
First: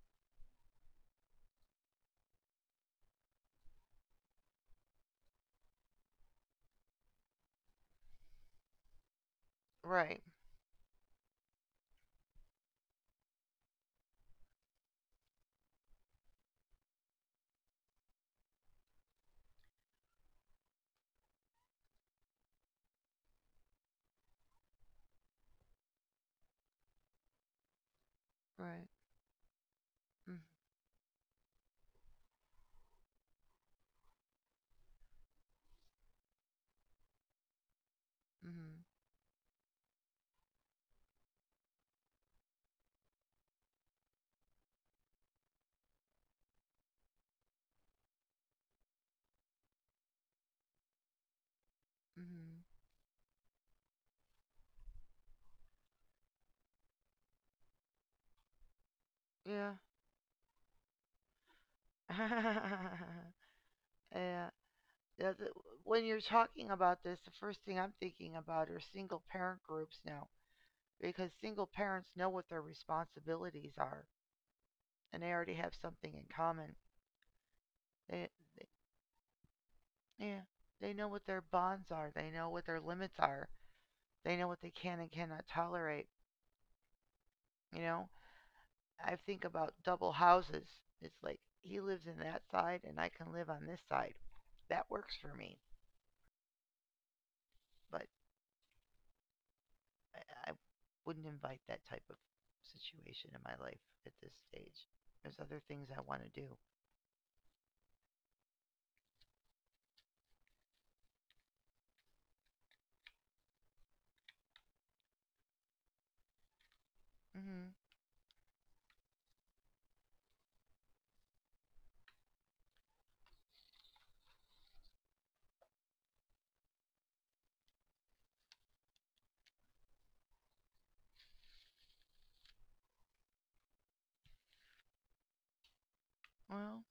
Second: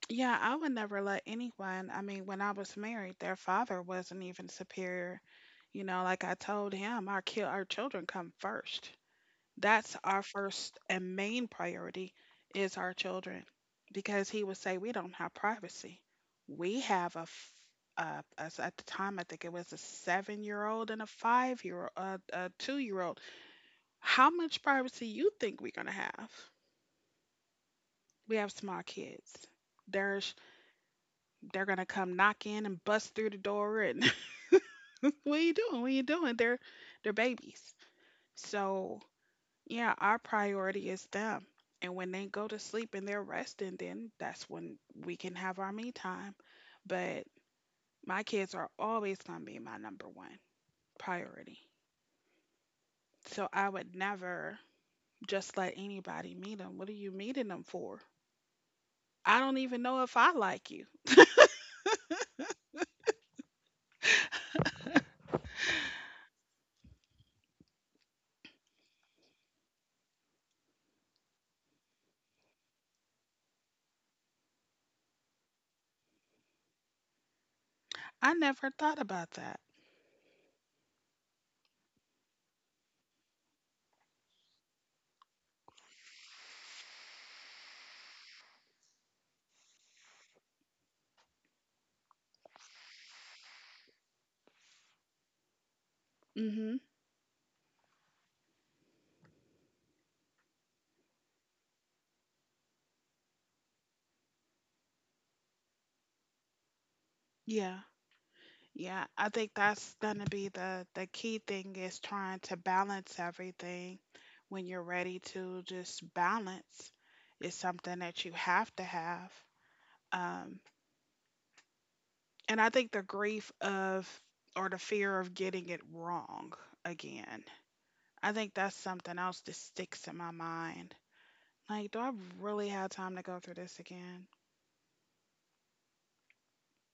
S1: Yeah, I would never let anyone. I mean, when I was married, their father wasn't even superior. You know, like I told him, our children come first. That's
S2: right.
S1: our first and main priority is our children because he would say we don't have privacy. We have as at the time I think it was a 7-year-old and a 5-year, a 2-year-old. How much privacy you think we're gonna have? We have small
S2: Right.
S1: kids. There's
S2: Mm-hmm.
S1: They're gonna come knock in and bust through the door and what are you doing? What are you doing? They're babies. So, yeah, our priority is them. And when they go to sleep and they're resting, then that's when we can have our me time. But my kids are always going to be my number one priority.
S2: Mm-hmm.
S1: So I would never just let anybody meet them. What are you meeting them for? I
S2: Mm-hmm.
S1: don't
S2: Yeah.
S1: even know if I like you.
S2: yeah. Yeah, when you're talking about this, the first thing I'm thinking about are single parent groups now, because single parents know what their responsibilities are and they already have something in common.
S1: I
S2: They,
S1: never thought about that.
S2: they yeah, they know what their bonds are, they know what their limits are, they know what they can and cannot tolerate, you know? I think about double houses. It's like he lives in that side and I can live on this side. That works for me,
S1: Mhm.
S2: but I wouldn't invite that type of situation in my life at this stage. There's other things I want to do.
S1: Yeah. Yeah, I think that's gonna be the key thing is trying to balance everything when you're ready to just balance is
S2: Mhm.
S1: something that you have to have. Um, and I think the grief of or the fear of getting it wrong again. I think that's something else that sticks in my mind. Like, do I really have time to go through this again?
S2: Well,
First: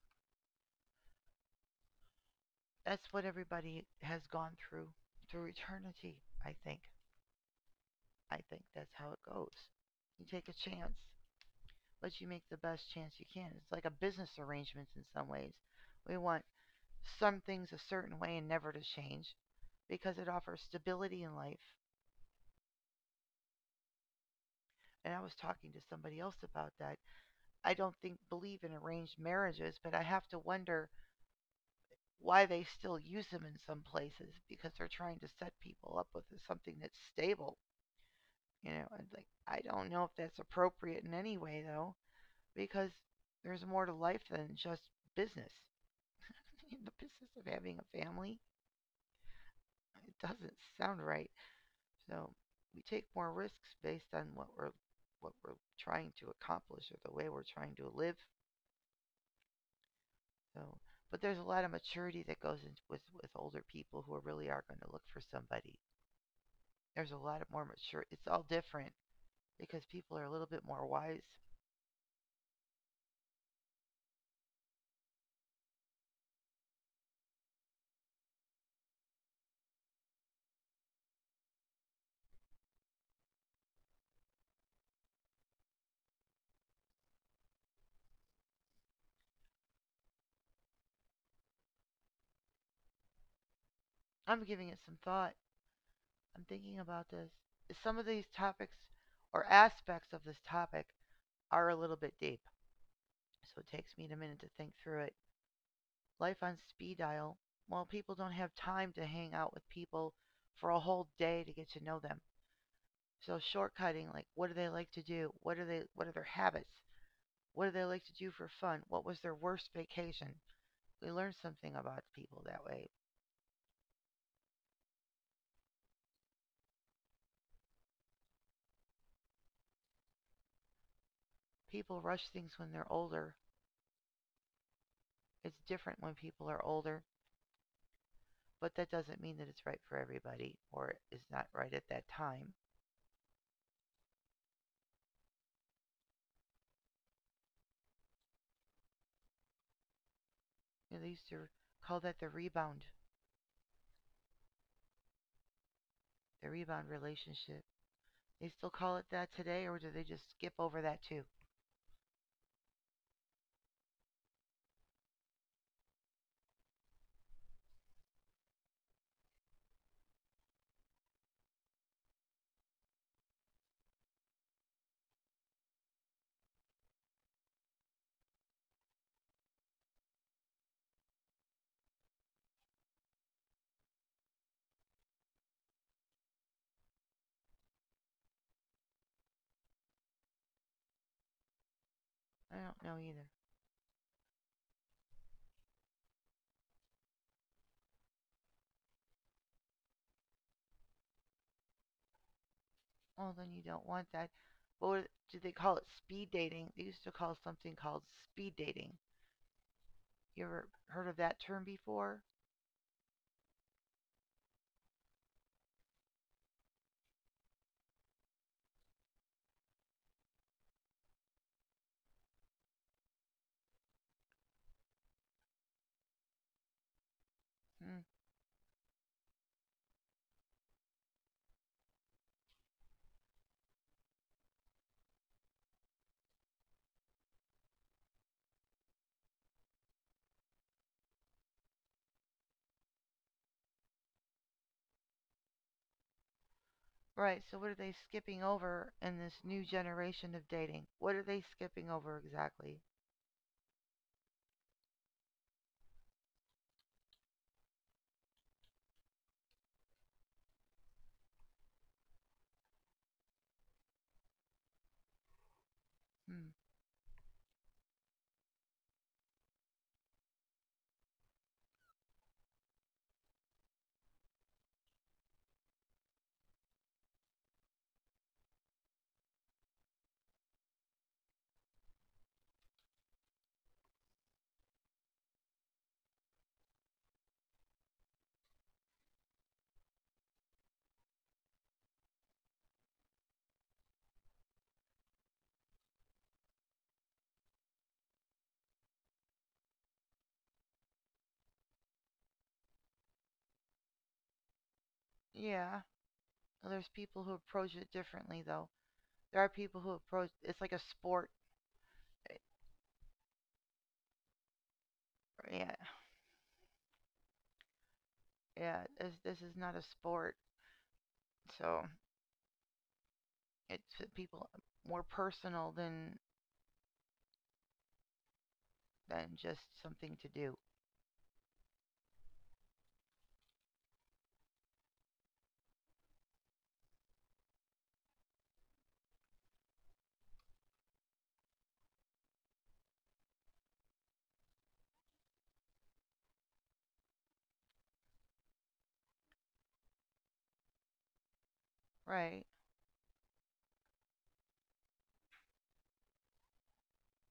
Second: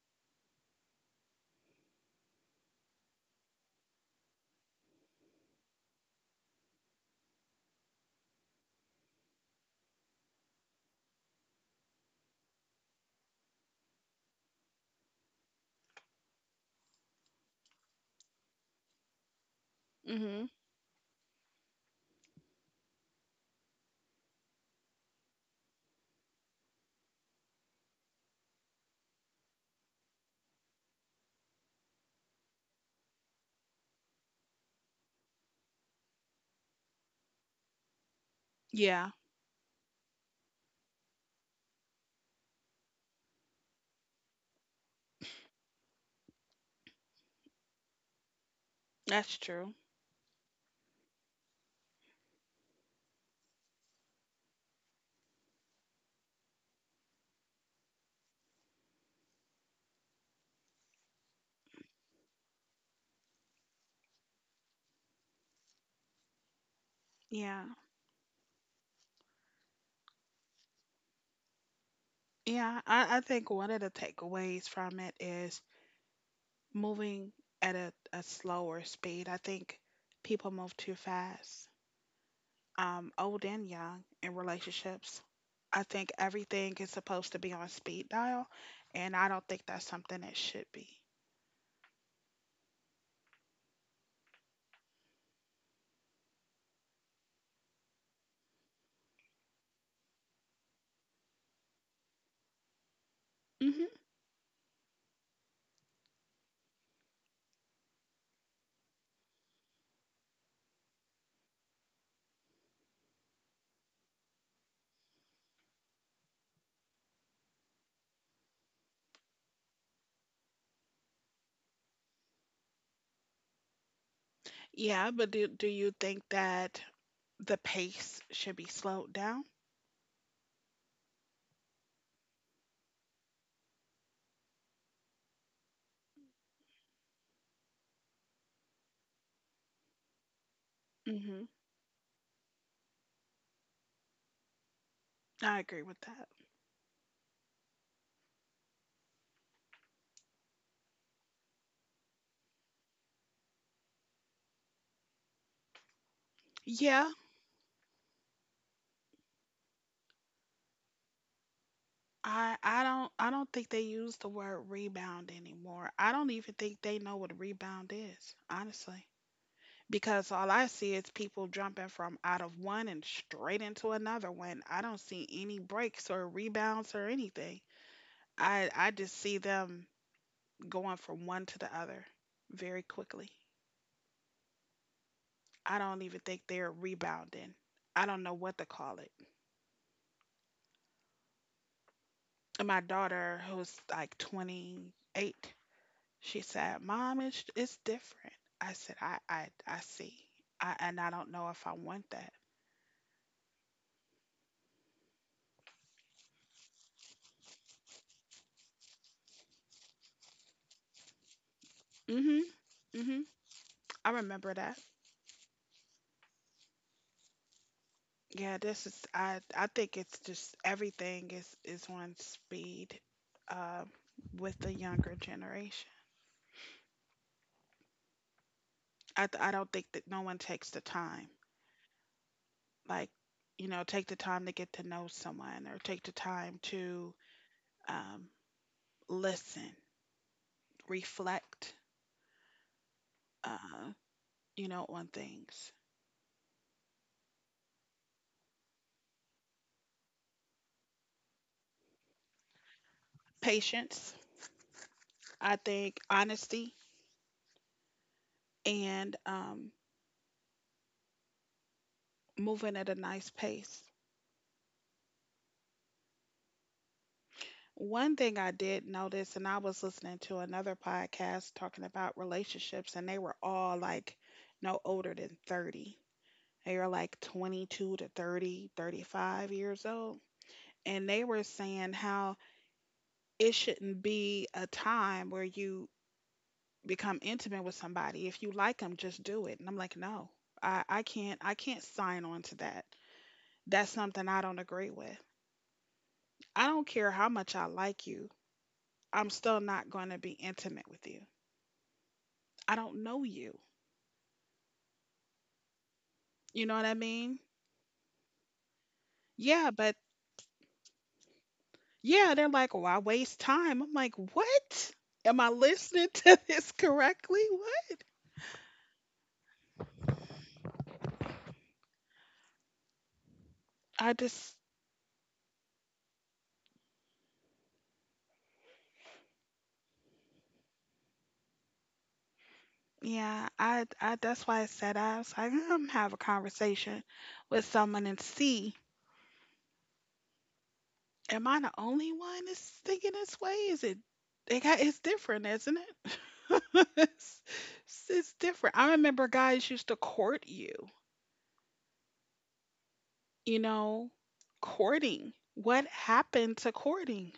S2: that's what everybody has gone through through eternity. I think. I think that's how it goes. You take a chance, but you make the best chance you can. It's like a business arrangement in some ways. We want some things a certain way and never to change because it
S1: Hmm.
S2: offers stability in life. And I was talking to somebody else about that. I don't think believe in arranged marriages, but I have to wonder why they still use them in some places because they're trying to set people up with something that's stable. You know,
S1: Yeah,
S2: like I don't know if that's appropriate in any way though, because there's more to life than just business. The business of having a family,
S1: that's true.
S2: it doesn't sound right. So we take more risks based on what we're trying to accomplish or the way we're trying to live. So, but there's a lot of maturity that goes into with older people who really are going to look for somebody. There's a lot of
S1: Yeah.
S2: more mature. It's all different because people are a little bit more wise.
S1: Yeah, I think one of the takeaways from it is moving at a slower speed. I think people move too fast, old and young, in relationships. I think everything is supposed to be on speed dial, and I don't think that's something that should be.
S2: I'm giving it some thought. I'm thinking about this. Is Some of these topics or aspects of this topic are a little bit deep, so it
S1: Hmm.
S2: takes me a minute to think through it. Life on speed dial. Well, people don't have time to hang out with people for a whole day to get to know them. So shortcutting, like what do they like to do? What are their habits? What do they like to do for fun? What was their worst vacation? We learn something about people that way.
S1: Yeah, but do you think that the pace should be slowed down?
S2: People rush things when they're older. It's different when people are older, but that doesn't mean that it's right for everybody or is
S1: Hmm.
S2: not right at that time.
S1: I agree with that.
S2: You know, they used to call that the rebound
S1: Yeah,
S2: relationship. They still call it that today, or do they just skip over that too?
S1: I don't think they use the word rebound anymore. I don't even think they know what a rebound is, honestly. Because all I see is people jumping from out of one and straight into another one. I don't see any breaks or rebounds or anything. I just see them going from one to the other very quickly. I don't even think they're rebounding. I don't know what to call it.
S2: I
S1: And my
S2: don't know either.
S1: daughter, who's like 28, she said, "Mom, it's different." I said, "I see." And I don't know if I want that.
S2: Well, then you don't want that. But what, do they call it speed dating? They used to call something called speed dating. You ever heard of that term before?
S1: Mhm. Mhm. I remember that. Yeah, this is I think it's just everything is on speed, uh, with the younger generation.
S2: Hmm.
S1: I don't think that no one takes the time, like, you know, take the time to get to know someone or take the time to, um, listen, reflect, uh, you know, on things.
S2: Right, so what are they skipping over in this new generation of dating? What are they skipping over exactly?
S1: Patience, I think honesty and, moving at a nice pace.
S2: Hmm.
S1: One thing I did notice, and I was listening to another podcast talking about relationships, and they were all, like, no older than 30. They were, like, 22 to 30, 35 years old. And they were saying how it shouldn't be a time where you become intimate with somebody. If you like them, just do it. And I'm like, no, I can't sign on to that. That's something I don't agree with. I don't care how much I like you. I'm still not going to be intimate with you. I don't know you.
S2: Yeah,
S1: You know
S2: well,
S1: what I
S2: there's people
S1: mean?
S2: who approach it differently, though. There are
S1: Yeah,
S2: people
S1: but
S2: who approach it's like a sport.
S1: yeah,
S2: eh,
S1: they're like, well, I waste time. I'm like, what? Am I
S2: Yeah,
S1: listening to this correctly? What?
S2: yeah. This is not a sport, so it's
S1: I
S2: people
S1: just,
S2: more personal than just something to do,
S1: yeah, that's why I said. I was like, I'm have a conversation with someone and see, am I the only one that's thinking this way? Is it, it got, it's different, isn't it? it's, it's different. I remember guys used to court you.
S2: right?
S1: You know, courting. What happened to courting?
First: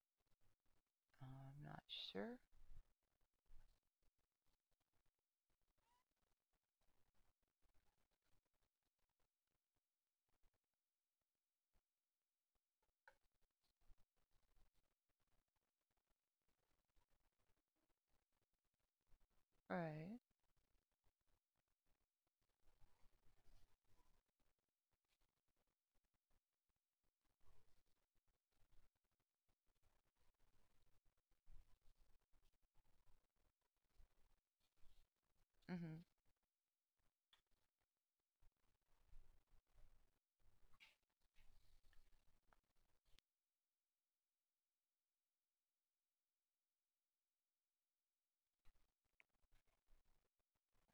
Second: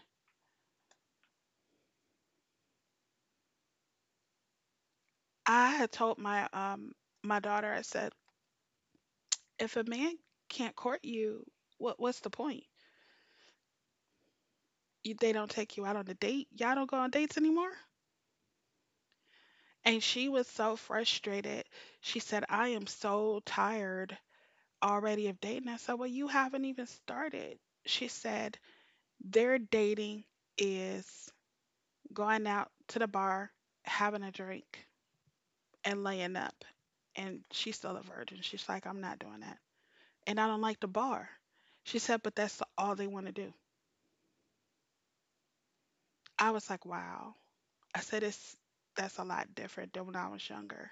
S2: I'm not sure.
S1: I had told my my daughter, I said, if a man can't court you, what's the point? You, they don't take you out on a date. Y'all don't go on dates anymore. And
S2: Right.
S1: she was so frustrated. She said, I am so tired already of dating. I said, well, you haven't even started. She said, their dating is going out to the bar, having a drink,
S2: Mhm.
S1: and laying up. And she's still a virgin. She's like, I'm not doing that. And I don't like the bar. She said, but that's all they want to do. I was like, wow. I said, it's that's a lot different than when I was younger.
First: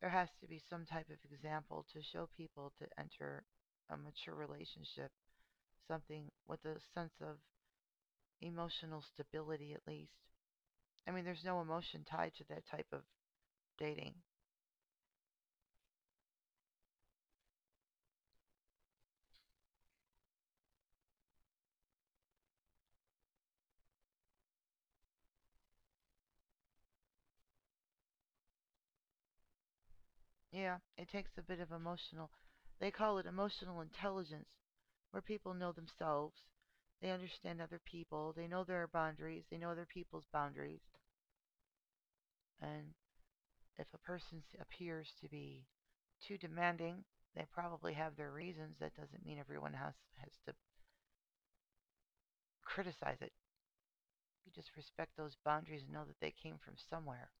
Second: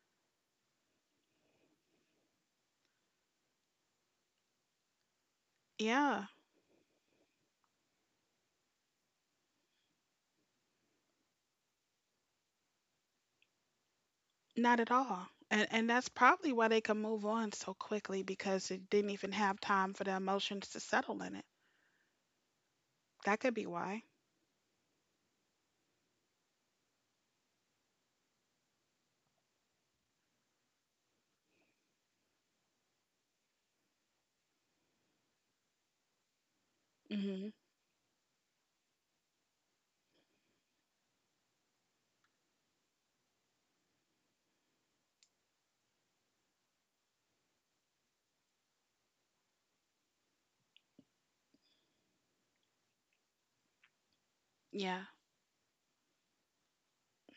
S2: There has to be some type of example to show people to enter a mature relationship,
S1: Yeah,
S2: something with a sense of emotional stability at least. I mean, there's no emotion tied to that type of dating.
S1: not at all. And that's probably why they can move on so quickly, because it didn't even have time for the emotions to settle in it. That could be why.
S2: Yeah, it takes a bit of emotional. They call it emotional intelligence, where people know themselves, they
S1: Hmm.
S2: understand other people, they know their boundaries, they know other people's boundaries. And if a person appears to be too demanding, they probably have their reasons. That doesn't mean has to criticize it. You just
S1: Yeah,
S2: respect those boundaries and know that they came from somewhere.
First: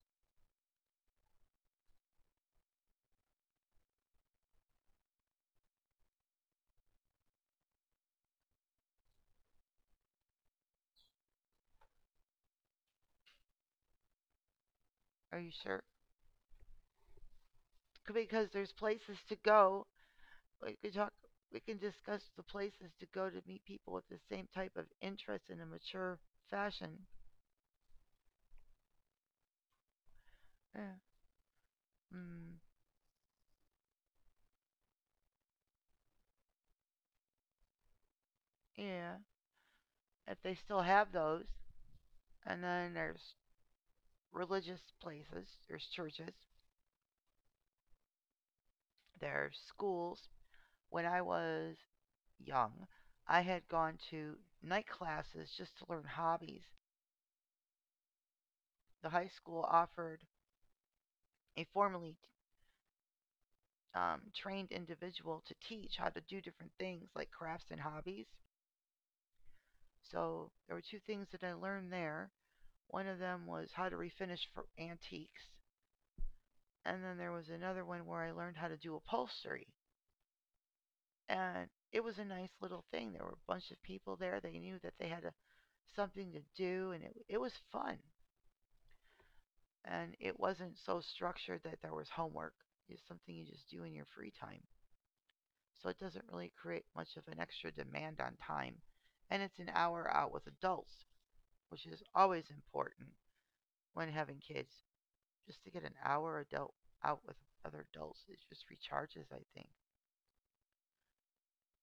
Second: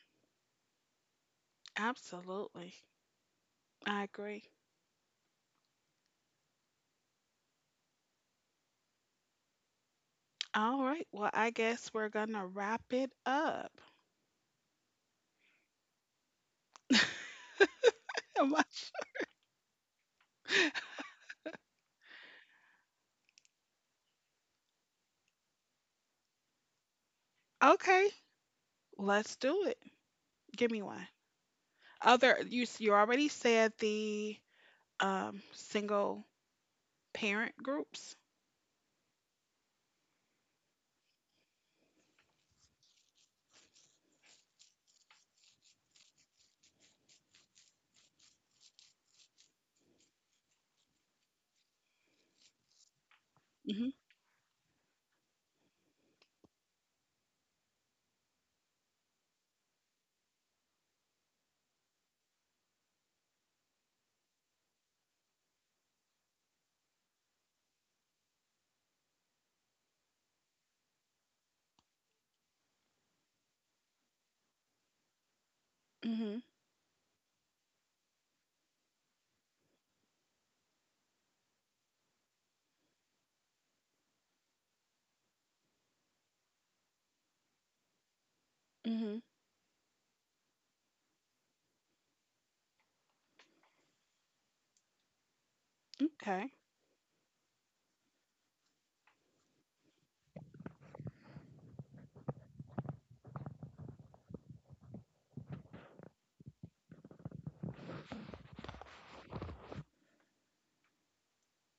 S1: absolutely. I agree. All right, well, I guess we're gonna wrap it up.
S2: Are you sure? Because there's places to go. Like we talk, we can discuss the places to go to meet people with the same type of interest in a mature fashion.
S1: Okay, let's do it. Give me
S2: Yeah.
S1: one. Other,
S2: Mm,
S1: you s- you already said the single parent groups.
S2: yeah. If they still have those. And then there's religious places, there's churches, there's schools. When I was young, I had
S1: Mhm.
S2: gone to night classes just to learn hobbies. The high school offered a formally trained individual to teach how to do different things like crafts and hobbies. So there were two things that I learned there. One of them was how to refinish for antiques,
S1: Mhm.
S2: and then there was another one where I learned how to do upholstery. And it was a nice little thing. There were a bunch of people there. They knew that they had something to do, and it was fun.
S1: Mhm.
S2: And it wasn't so structured that there was homework. It's something you just do in your free time. So it doesn't really
S1: Okay.
S2: create much of an extra demand on time. And it's an hour out with adults, which is always important when having kids just to get an hour adult out with other adults. It just recharges, I think.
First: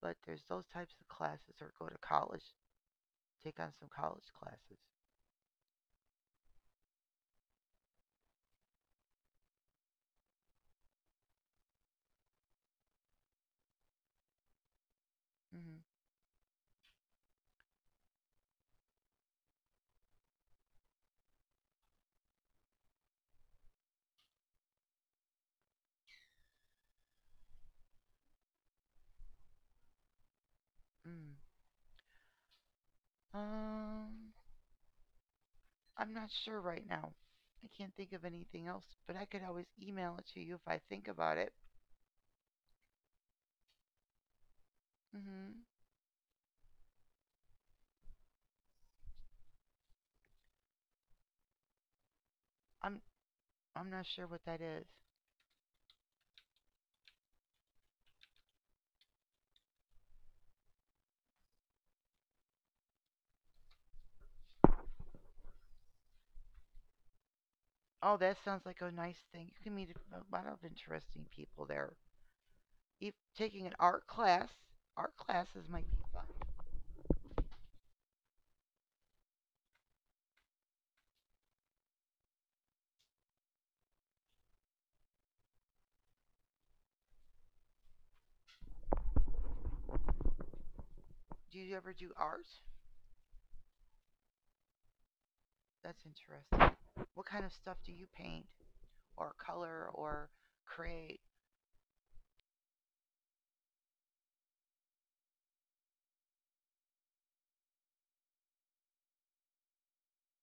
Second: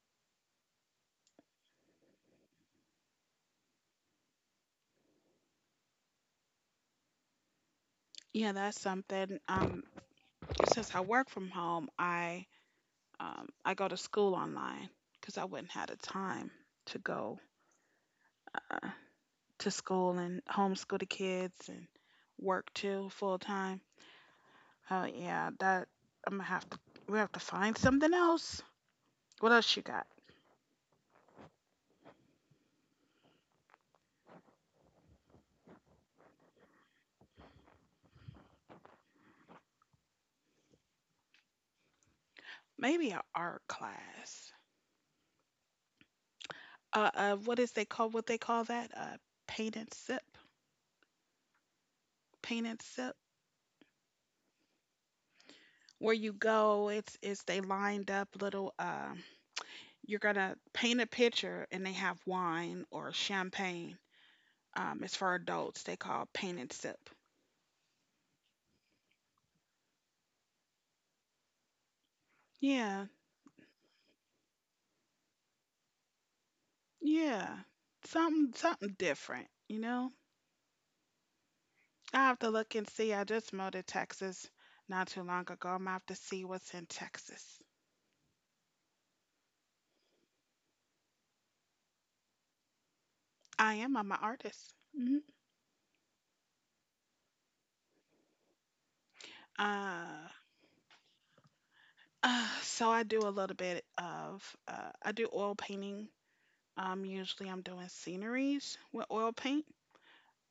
S2: But there's those types of classes, or go to college, take on some college classes.
S1: Yeah, that's something. Since I work from home, I I go to school online, cuz I wouldn't
S2: mm
S1: have the time to go uh, to school and homeschool the kids and work too full time. Oh yeah, that, I'm gonna have to, we have to find something else. What else you got?
S2: mm Um, I'm not sure right now. I can't think of anything else, but I could always email it to you if I think about it.
S1: Maybe an art class.
S2: Hmm
S1: What is they call, what they call that? Paint and sip, paint and
S2: I'm
S1: sip,
S2: I'm not sure what that is.
S1: where you go. It's they lined up little. You're gonna paint a picture, and they have wine or champagne. It's for adults. They call paint and sip.
S2: Oh, that sounds like a nice thing. You can meet a lot of interesting people there.
S1: Yeah,
S2: If taking an art class, art classes might be fun.
S1: yeah, something something different. You know, I have to look and see. I just moved to Texas not too long ago. I'm gonna have to see what's in Texas.
S2: Do you ever do art?
S1: I am. I'm an artist. Hmm.
S2: That's interesting. What kind of stuff do you paint or color
S1: Uh,
S2: or create?
S1: uh, so I do a little bit of I do oil painting. Usually I'm doing sceneries with oil paint.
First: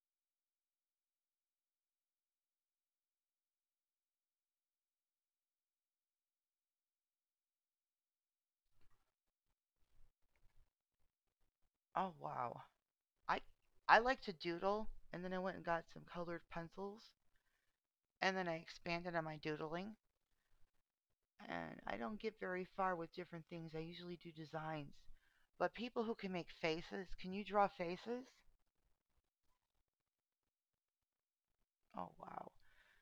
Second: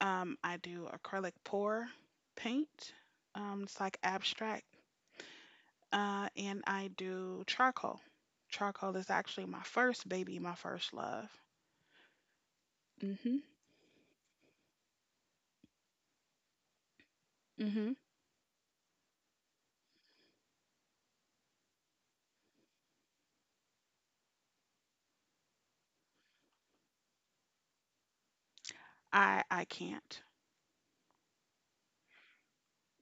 S1: I do acrylic pour paint. It's like abstract. And I do charcoal. Charcoal is actually my first baby, my first love.
S2: Oh wow.
S1: Mhm.
S2: I like to doodle and then I went and got some colored pencils
S1: Mhm.
S2: and then I expanded on my doodling, and I don't get very far with different things. I usually do designs. But people who can make faces, can you draw faces?
S1: I can't.
S2: Oh wow.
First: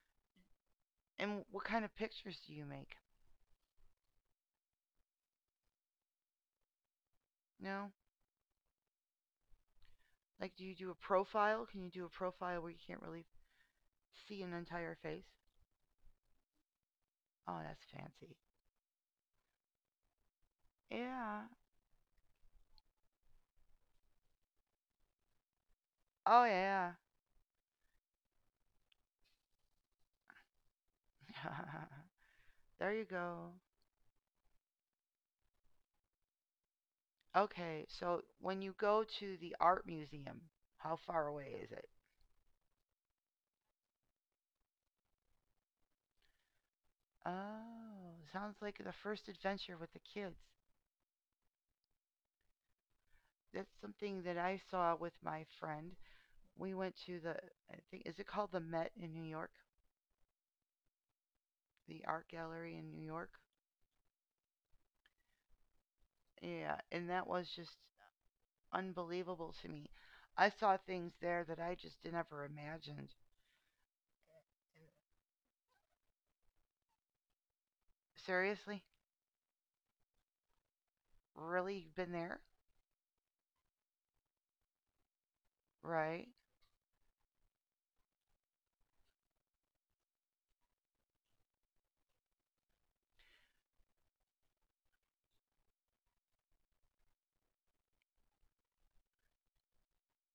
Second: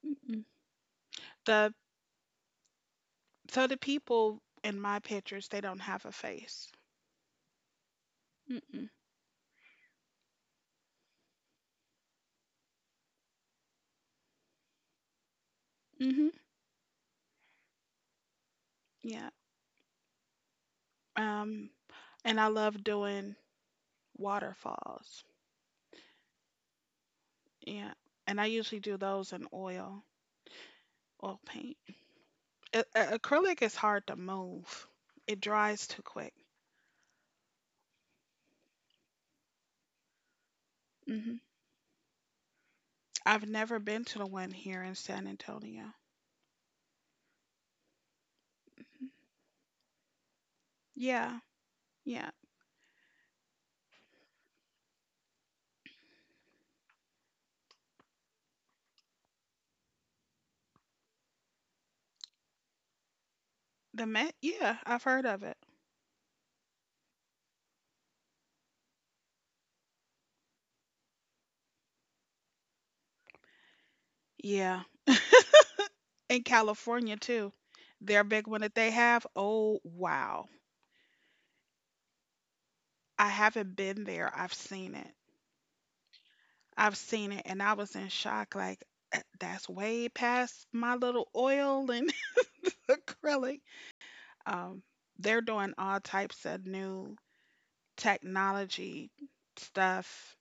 S1: Mm-mm.
S2: And what
S1: The
S2: kind of pictures do you make?
S1: So the people in my pictures, they don't have a face.
S2: No?
S1: Mm-mm.
S2: Like do you do a profile? Can you do a profile where you can't really see an entire face?
S1: Mhm.
S2: Oh, that's fancy.
S1: Yeah.
S2: Yeah.
S1: Um, and I love doing waterfalls.
S2: Oh yeah.
S1: Yeah. And I usually do those in oil, oil paint.
S2: Yeah. There you go.
S1: Acrylic is hard to move. It dries too quick.
S2: Okay, so when you go to the art museum, how far
S1: Hmm.
S2: away is it?
S1: I've never been to the one here in San Antonio.
S2: Oh, sounds like the first adventure with the kids.
S1: Yeah. Yeah.
S2: That's something that I saw with my friend. We went to the I think is it called the Met in New York? The art gallery in New York?
S1: The Met? Yeah, I've heard of it.
S2: Yeah, and that was just unbelievable to me. I saw things there that I just never imagined.
S1: Yeah. In California too. Their big one that
S2: Seriously?
S1: they have. Oh, wow.
S2: Really? You've been there?
S1: I haven't been there. I've seen it.
S2: Right.
S1: I've seen it and I was in shock, like that's way past my little oil and acrylic. Um, they're doing all types of new technology stuff.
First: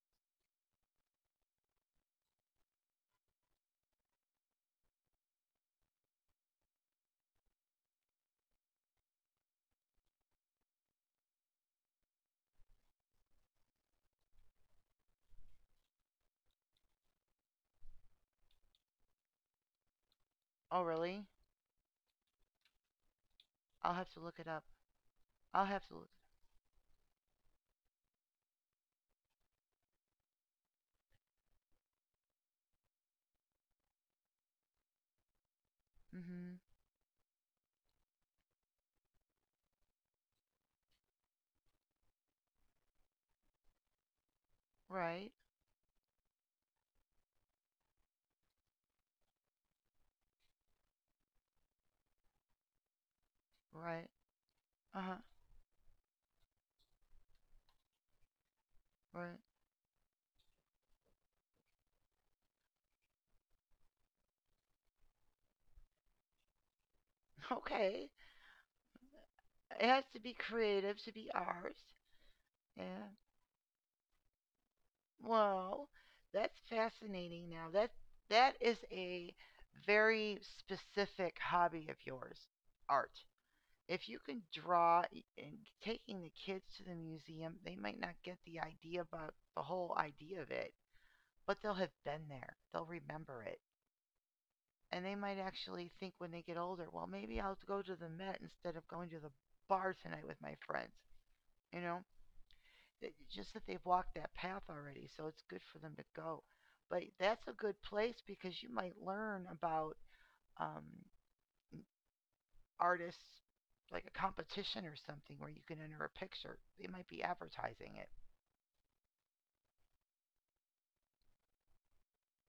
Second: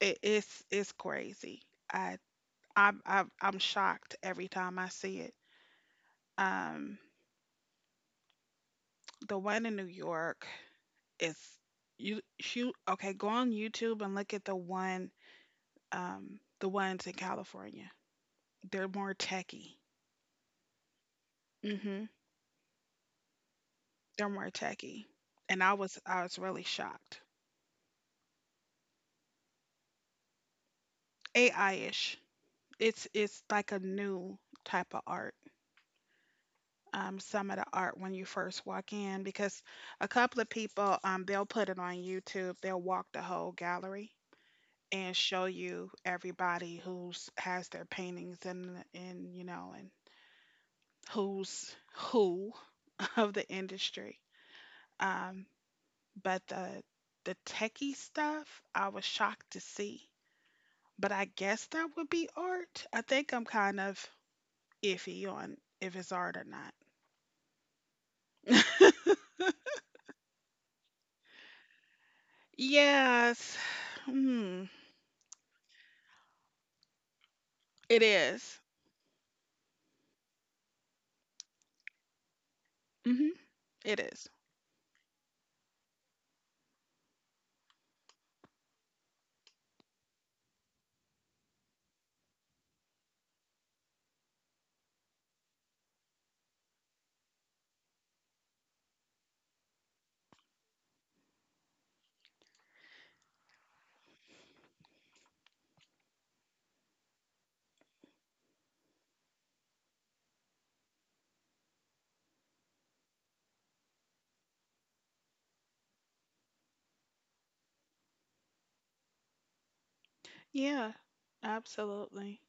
S1: It's crazy. I I'm shocked every time I see it. Um, the one in New York is, you shoot. Okay, go on YouTube and look at the one, the ones in California. They're more techy.
S2: Oh, really?
S1: Mm-hmm.
S2: I'll have to
S1: They're
S2: look it
S1: more
S2: up.
S1: techy, and
S2: I'll have to look.
S1: I was really shocked. AI ish. It's like a new type of art.
S2: It up. Mm-hmm.
S1: Um, some of the art when you first walk in, because a couple of people, they'll put it on YouTube. They'll walk the whole gallery and
S2: Right.
S1: show you everybody who's has their paintings, and you know, and who's who of the
S2: Right.
S1: industry.
S2: Uh-huh.
S1: Um, but the techie stuff, I was
S2: Right.
S1: shocked to see. But I guess that would be art. I think I'm kind of iffy on if it's art or not.
S2: Okay. It has to be creative to be ours. Yeah.
S1: Yes. Hmm.
S2: Well, that's fascinating now.
S1: It
S2: That
S1: is.
S2: is a very specific hobby of yours, art.
S1: Mhm. It
S2: If you
S1: is.
S2: can draw and taking the kids to the museum, they might not get the idea about the whole idea of it, but they'll have been there. They'll remember it. And they might actually think when they get older, well, maybe I'll go to the Met instead of going to the bar tonight with my friends. You know, just that they've walked that path already, so it's good for them to go. But that's a good place because you might learn about um, artists, like a competition or something where you can enter a picture. They might be advertising it.
S1: Yeah, absolutely.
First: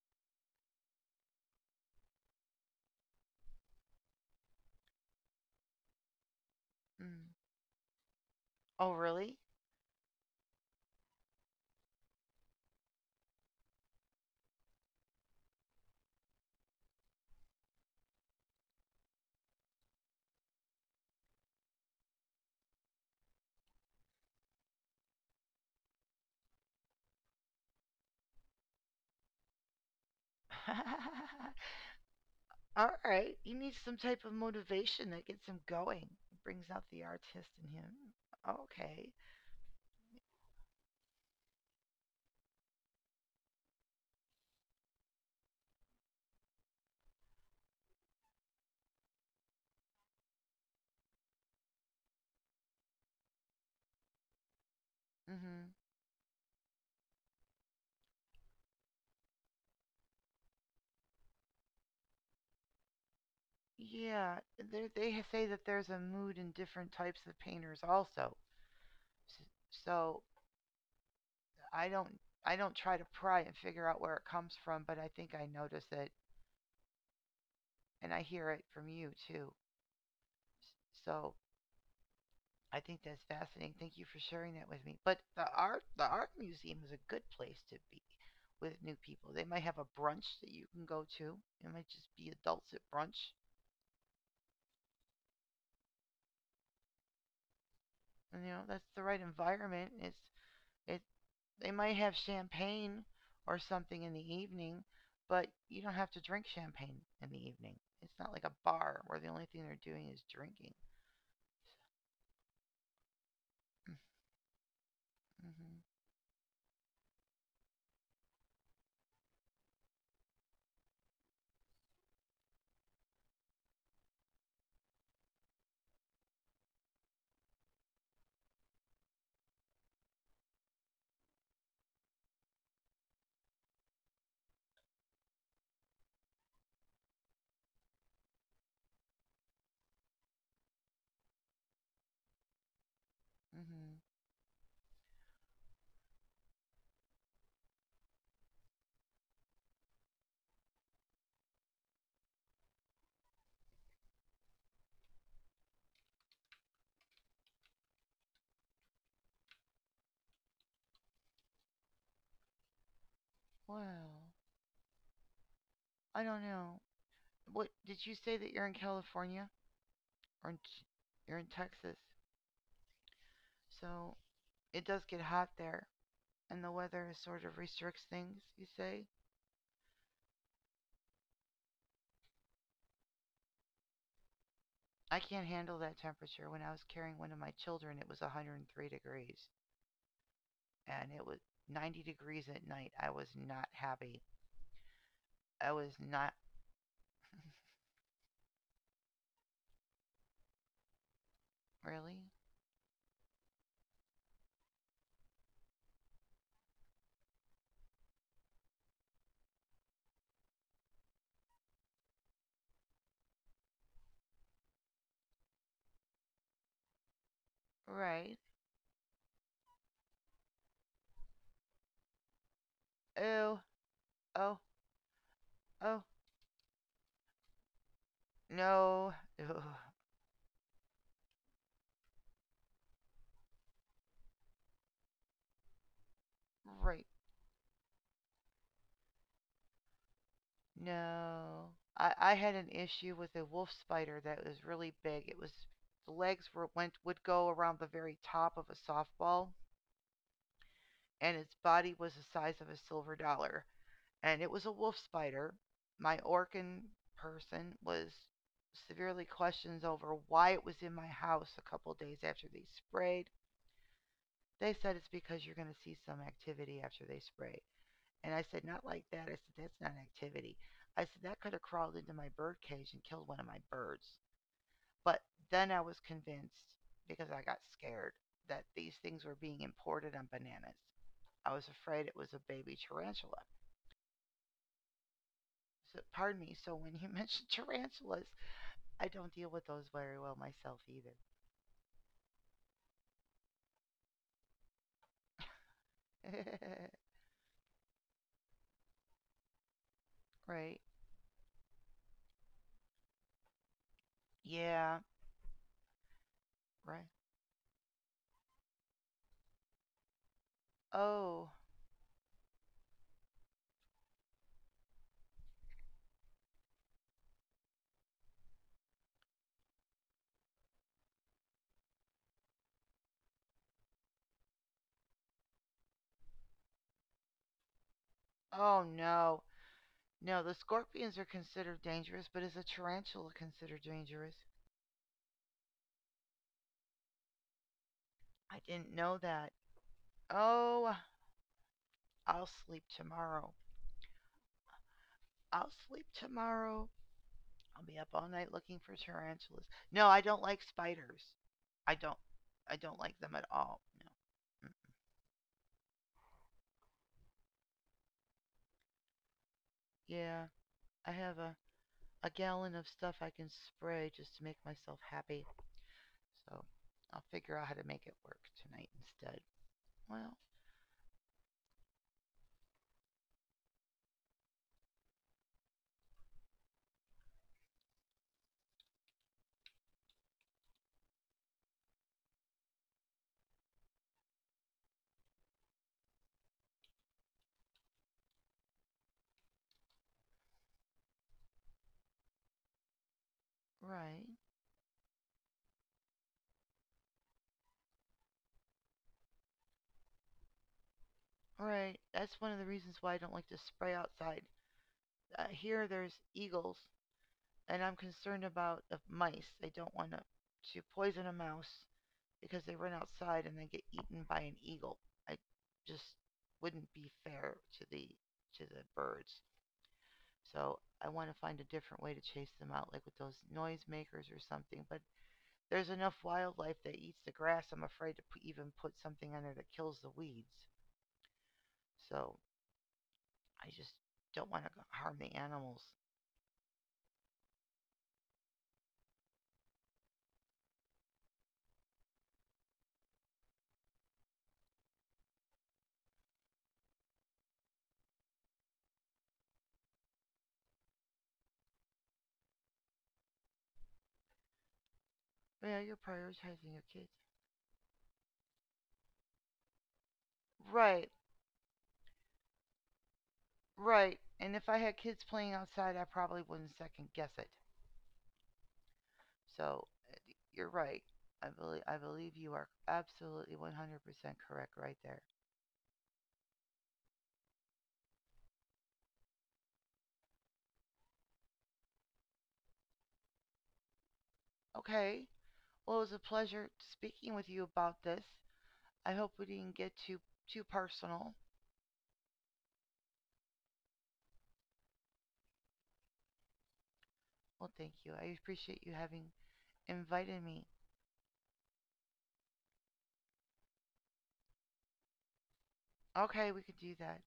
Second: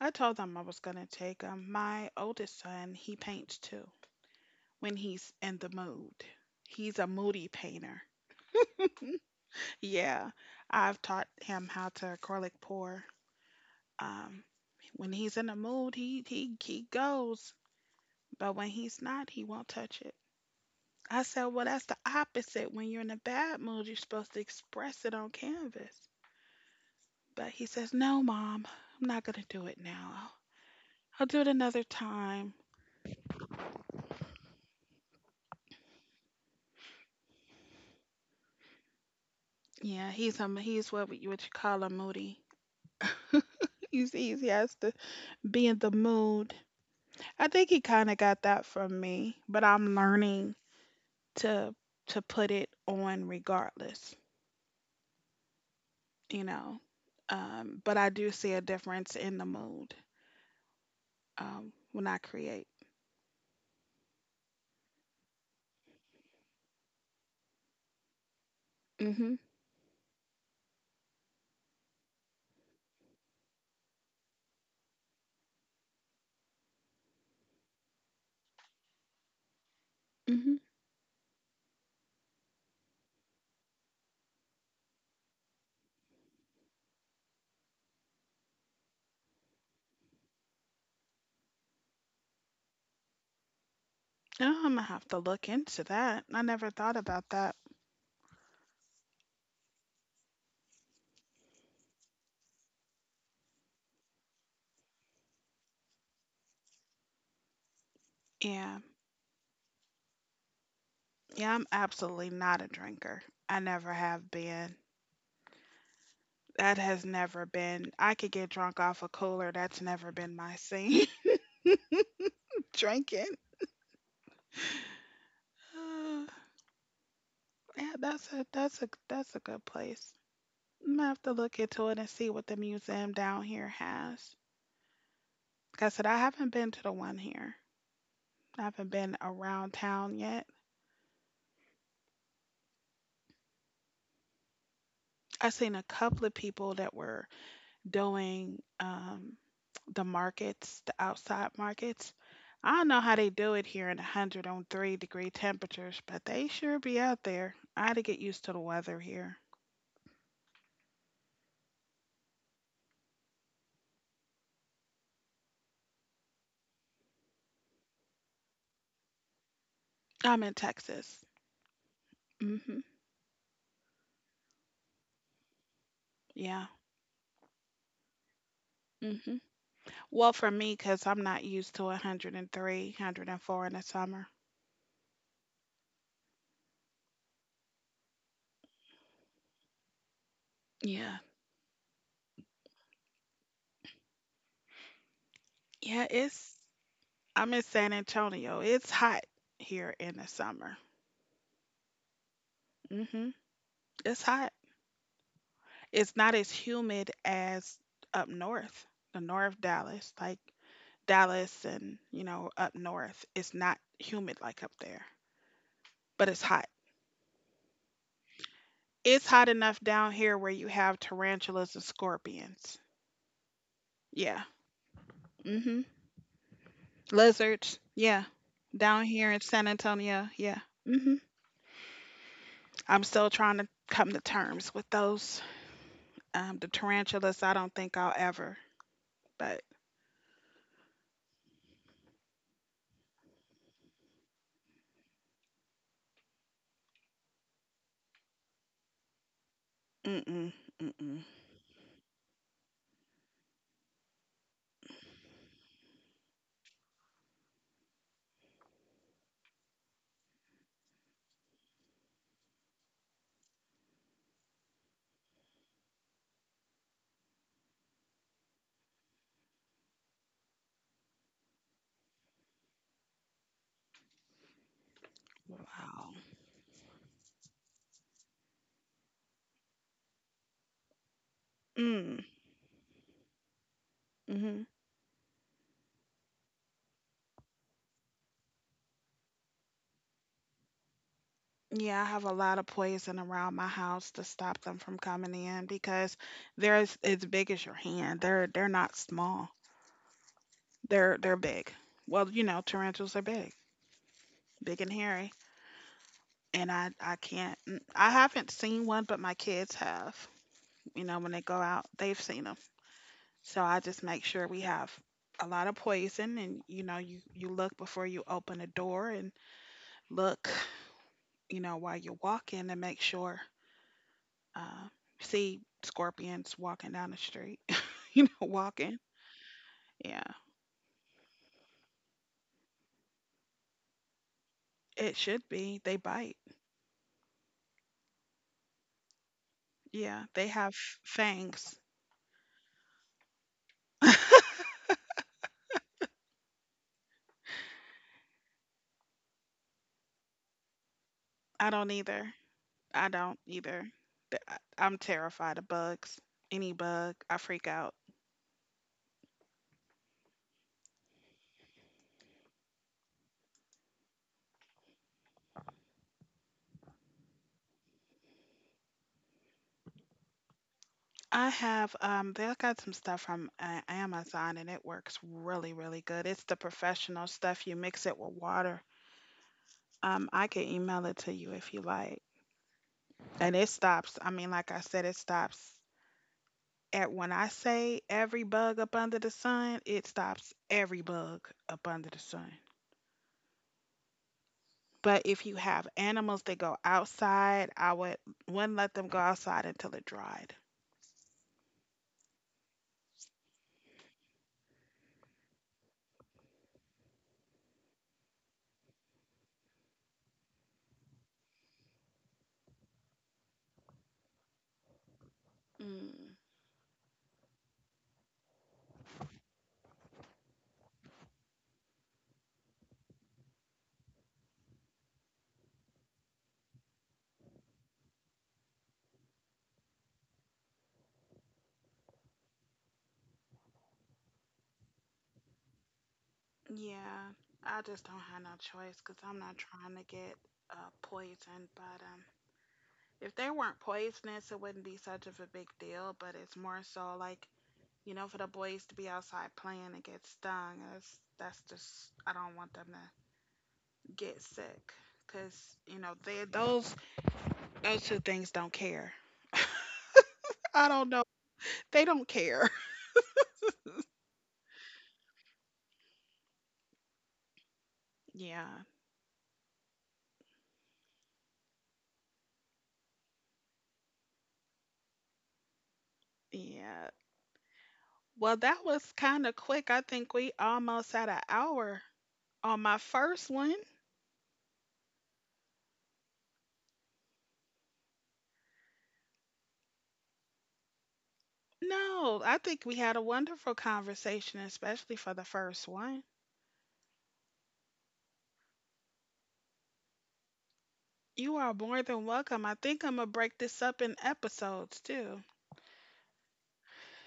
S1: I told them I was going to take him. My oldest son, he paints too, when he's in the mood. He's a
S2: Mm.
S1: moody painter.
S2: Oh, really?
S1: Yeah, I've taught him how to acrylic pour. Um, when he's in the mood, he goes, but when he's not, he won't touch it. I said, well, that's the opposite. When you're in a bad mood, you're supposed to express it on canvas. But he says, no, mom, I'm not going to do it now. I'll do it another time.
S2: All right. You need some type of motivation that gets him going, brings out the artist in him. Okay.
S1: Yeah, he's he's what you would call a moody. He has to be in the mood. I think he kind of got that from me, but I'm learning to to put it on regardless,
S2: Hmm.
S1: you know. But I do see a difference in the mood, when I create.
S2: Yeah, say that there's a mood in different types of painters also.
S1: Mhm.
S2: S- So I don't I don't try to pry and figure out where it comes from, but I think I notice it and I hear it from you too.
S1: Mhm.
S2: So I think that's fascinating. Thank you for sharing that with me. But the art museum is a good place to be with new people. They might have a brunch that you can go to. It might just be adults at brunch.
S1: Oh, I'm gonna have to look into that. I never thought about that.
S2: And that's the right environment. It's it They might have champagne or something in the evening, but you don't have to drink champagne in the evening. It's not like a
S1: Yeah.
S2: bar where the only thing they're doing is drinking.
S1: Yeah, I'm absolutely not a drinker. I never have been.
S2: Mm-hmm.
S1: That has never been, I could get drunk off a cooler, that's never been my scene, drinking. Yeah, that's a, that's a, that's a good place. I'm gonna have to look into it and see what the museum down here has. Like I said, I haven't been to the one here. I haven't been around town yet.
S2: Mm-hmm.
S1: I seen a couple of people that were doing, the markets, the outside markets. I don't know how they do it here in 103-degree temperatures, but they sure be out there. I had to get used to the weather here.
S2: Well, I don't know. What did you say that you're in California
S1: I'm in
S2: or in,
S1: Texas.
S2: you're in Texas?
S1: Hmm.
S2: So it does get hot there,
S1: Yeah.
S2: and the weather sort of restricts things. You say
S1: Hmm. Well, for me, because I'm not used to 103, 104 in the summer.
S2: I can't handle that temperature. When I was carrying one of my children, it was 103 degrees. And
S1: Yeah.
S2: it was 90 degrees at night. I was not happy. I was
S1: Yeah,
S2: not
S1: it's, I'm in San Antonio. It's hot here in the summer.
S2: Really.
S1: Hmm. It's hot. It's not as humid as up north, the north Dallas, like Dallas and, you know, up north. It's not humid like up there, but it's hot.
S2: Right.
S1: It's hot enough down here where you have tarantulas and scorpions.
S2: Oh,
S1: Yeah.
S2: oh,
S1: Mhm.
S2: oh,
S1: Lizards. Yeah. Down
S2: no.
S1: here in
S2: Ugh,
S1: San Antonio. Yeah. Mhm. I'm still trying to come to terms with those. The
S2: right.
S1: tarantulas, I don't think I'll ever. But
S2: No. I had an issue with a wolf spider that was really big. It was the legs were went would go around the very top of a softball,
S1: mm mm mm mm.
S2: and its body was the size of a silver dollar. And it was a wolf spider. My Orkin person was severely questioned over why it was in my house a couple days after they sprayed. They said it's because you're going to see some activity after they spray. And I said, not like that. I said, that's not activity. I said, that could have crawled into my bird cage and killed one of my birds. But then I was
S1: Wow.
S2: convinced, because I got scared, that these things were being imported on bananas. I was afraid it
S1: Mm.
S2: was a baby tarantula.
S1: Mm-hmm.
S2: So, pardon me. So when you mentioned tarantulas, I don't deal with those very well myself either.
S1: Yeah, I have a lot of poison around my house to stop them from coming in, because they're as big as your hand. They're not small.
S2: Right.
S1: They're big. Well, you know, tarantulas are big, big and
S2: Yeah,
S1: hairy. And
S2: right.
S1: I can't. Mm, I haven't seen one, but my kids have. You know, when they
S2: Oh,
S1: go out, they've seen them. So I just make sure we have a lot of poison, and you know, you look before you open a door, and look, you know, while you're walking, and make sure. Uh, See scorpions walking down the street, you know,
S2: oh
S1: walking.
S2: no.
S1: Yeah,
S2: No, the scorpions are considered dangerous, but is a tarantula considered dangerous?
S1: it should be. They bite.
S2: I didn't know that.
S1: Yeah, they have
S2: Oh,
S1: fangs.
S2: I'll sleep tomorrow.
S1: I
S2: I'll sleep tomorrow. I'll be up all night looking for tarantulas. No, I don't like spiders.
S1: don't
S2: I don't
S1: either.
S2: I don't
S1: I
S2: like them
S1: don't
S2: at all.
S1: either.
S2: No. Mm.
S1: I'm terrified of bugs. Any bug, I freak out.
S2: Yeah, I have a gallon of stuff I can spray just to make myself happy. So I'll figure out how to make it work tonight instead. Well,
S1: I have, um, they got some stuff from Amazon and it works really really good. It's the professional stuff. You mix it with water. Um, I can email it to you if you like. And it stops. I mean, like I said, it stops. And when I say every bug up under the sun, it stops every bug up under the sun.
S2: right.
S1: But if you have animals that go outside, I would wouldn't let them go outside until it dried.
S2: Alright, that's one of the reasons why I don't like to spray outside. Here there's eagles, and I'm concerned about the mice. I don't want to poison a mouse because they run outside and they get eaten by an eagle. I just
S1: Mm.
S2: wouldn't be fair to the birds. So I want to find a different way to chase them out, like with those noisemakers or something. But there's enough wildlife that eats the grass, I'm afraid to even put something on there that kills the weeds. So I just don't want to harm the animals.
S1: Yeah, I just don't have no choice, because I'm not trying to get, uh, poisoned. But, if they weren't poisonous, it wouldn't be such of a big deal. But it's more so like, you know, for the boys to be outside playing and get stung. That's just, I don't want them to get sick, because,
S2: Yeah, you're
S1: you know, they,
S2: prioritizing your kids.
S1: those two things don't care. I don't
S2: Right,
S1: know. They don't care.
S2: right. And if I had kids playing outside, I probably wouldn't second guess it.
S1: Yeah,
S2: So you're right. I believe you are absolutely 100% correct right there.
S1: yeah. Well, that was kind of quick. I think we almost had an hour on my first one.
S2: Okay. Well, it was a pleasure speaking with you about this. I hope we didn't get too personal.
S1: No, I think we had a wonderful conversation, especially for the first one.
S2: Well, thank you. I appreciate you having invited me.
S1: You are more than welcome. I think I'm gonna break this up in episodes too.
S2: Okay, we could do that.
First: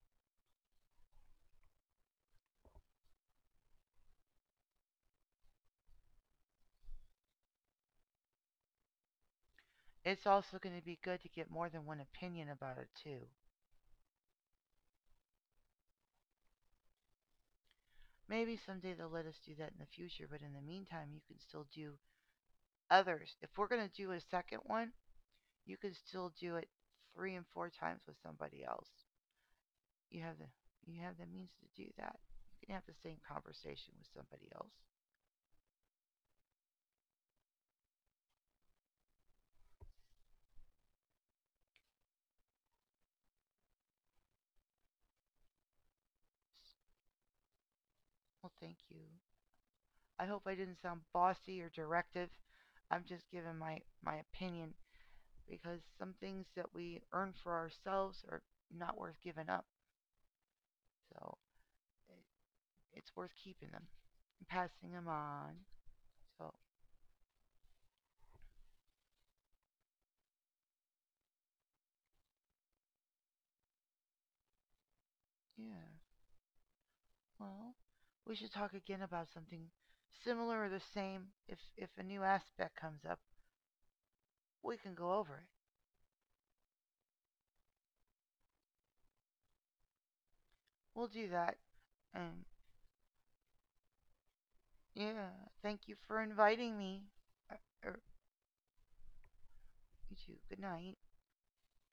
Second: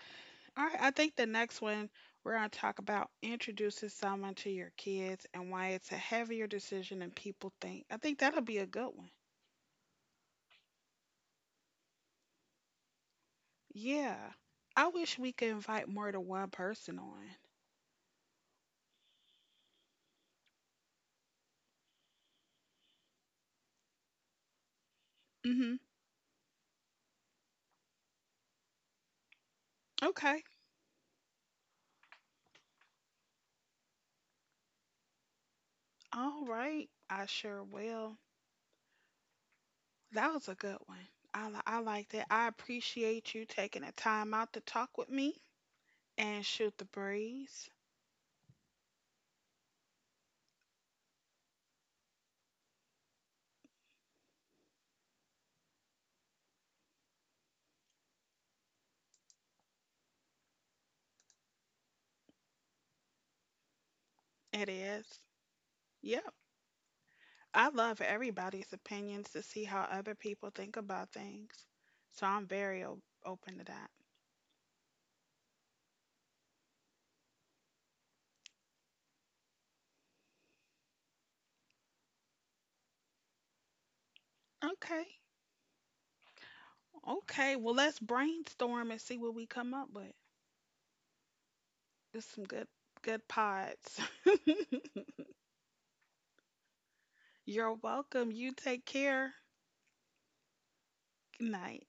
S1: All right, I think the next one, we're going to talk about introducing someone to your kids and why it's a heavier decision than people think. I think that'll be a good one.
S2: It's also going to be good to get more than one opinion about it, too.
S1: Yeah. I wish we could invite more than one person on.
S2: Maybe someday they'll let us do that in the future, but in the meantime, you can still do others. If we're going to do a second one, you
S1: Mhm.
S2: can still do it three and four times with somebody else. You have
S1: Okay.
S2: the means to do that. You can have the same conversation with somebody else.
S1: All right. I sure will. That was a good one. I liked it. I appreciate you taking the time out to talk with me and shoot the breeze.
S2: Well, thank you. I hope I didn't sound bossy or directive. I'm just giving my opinion because some things that we earn for ourselves are not worth giving up. So it, it's worth keeping them and
S1: It
S2: passing them
S1: is.
S2: on.
S1: Yep.
S2: So,
S1: I love everybody's opinions, to see how other people think about things. So I'm very open to that.
S2: yeah. Well, we should talk again about something similar or the same. If a new aspect comes up, we can
S1: Okay.
S2: go over it.
S1: Okay. Well, let's brainstorm and see what we come up with.
S2: We'll do that.
S1: There's
S2: And
S1: some good good pods.
S2: yeah, thank you for inviting me. Or,
S1: You're
S2: or
S1: welcome. You take care.
S2: You too. Good night.
S1: Good night.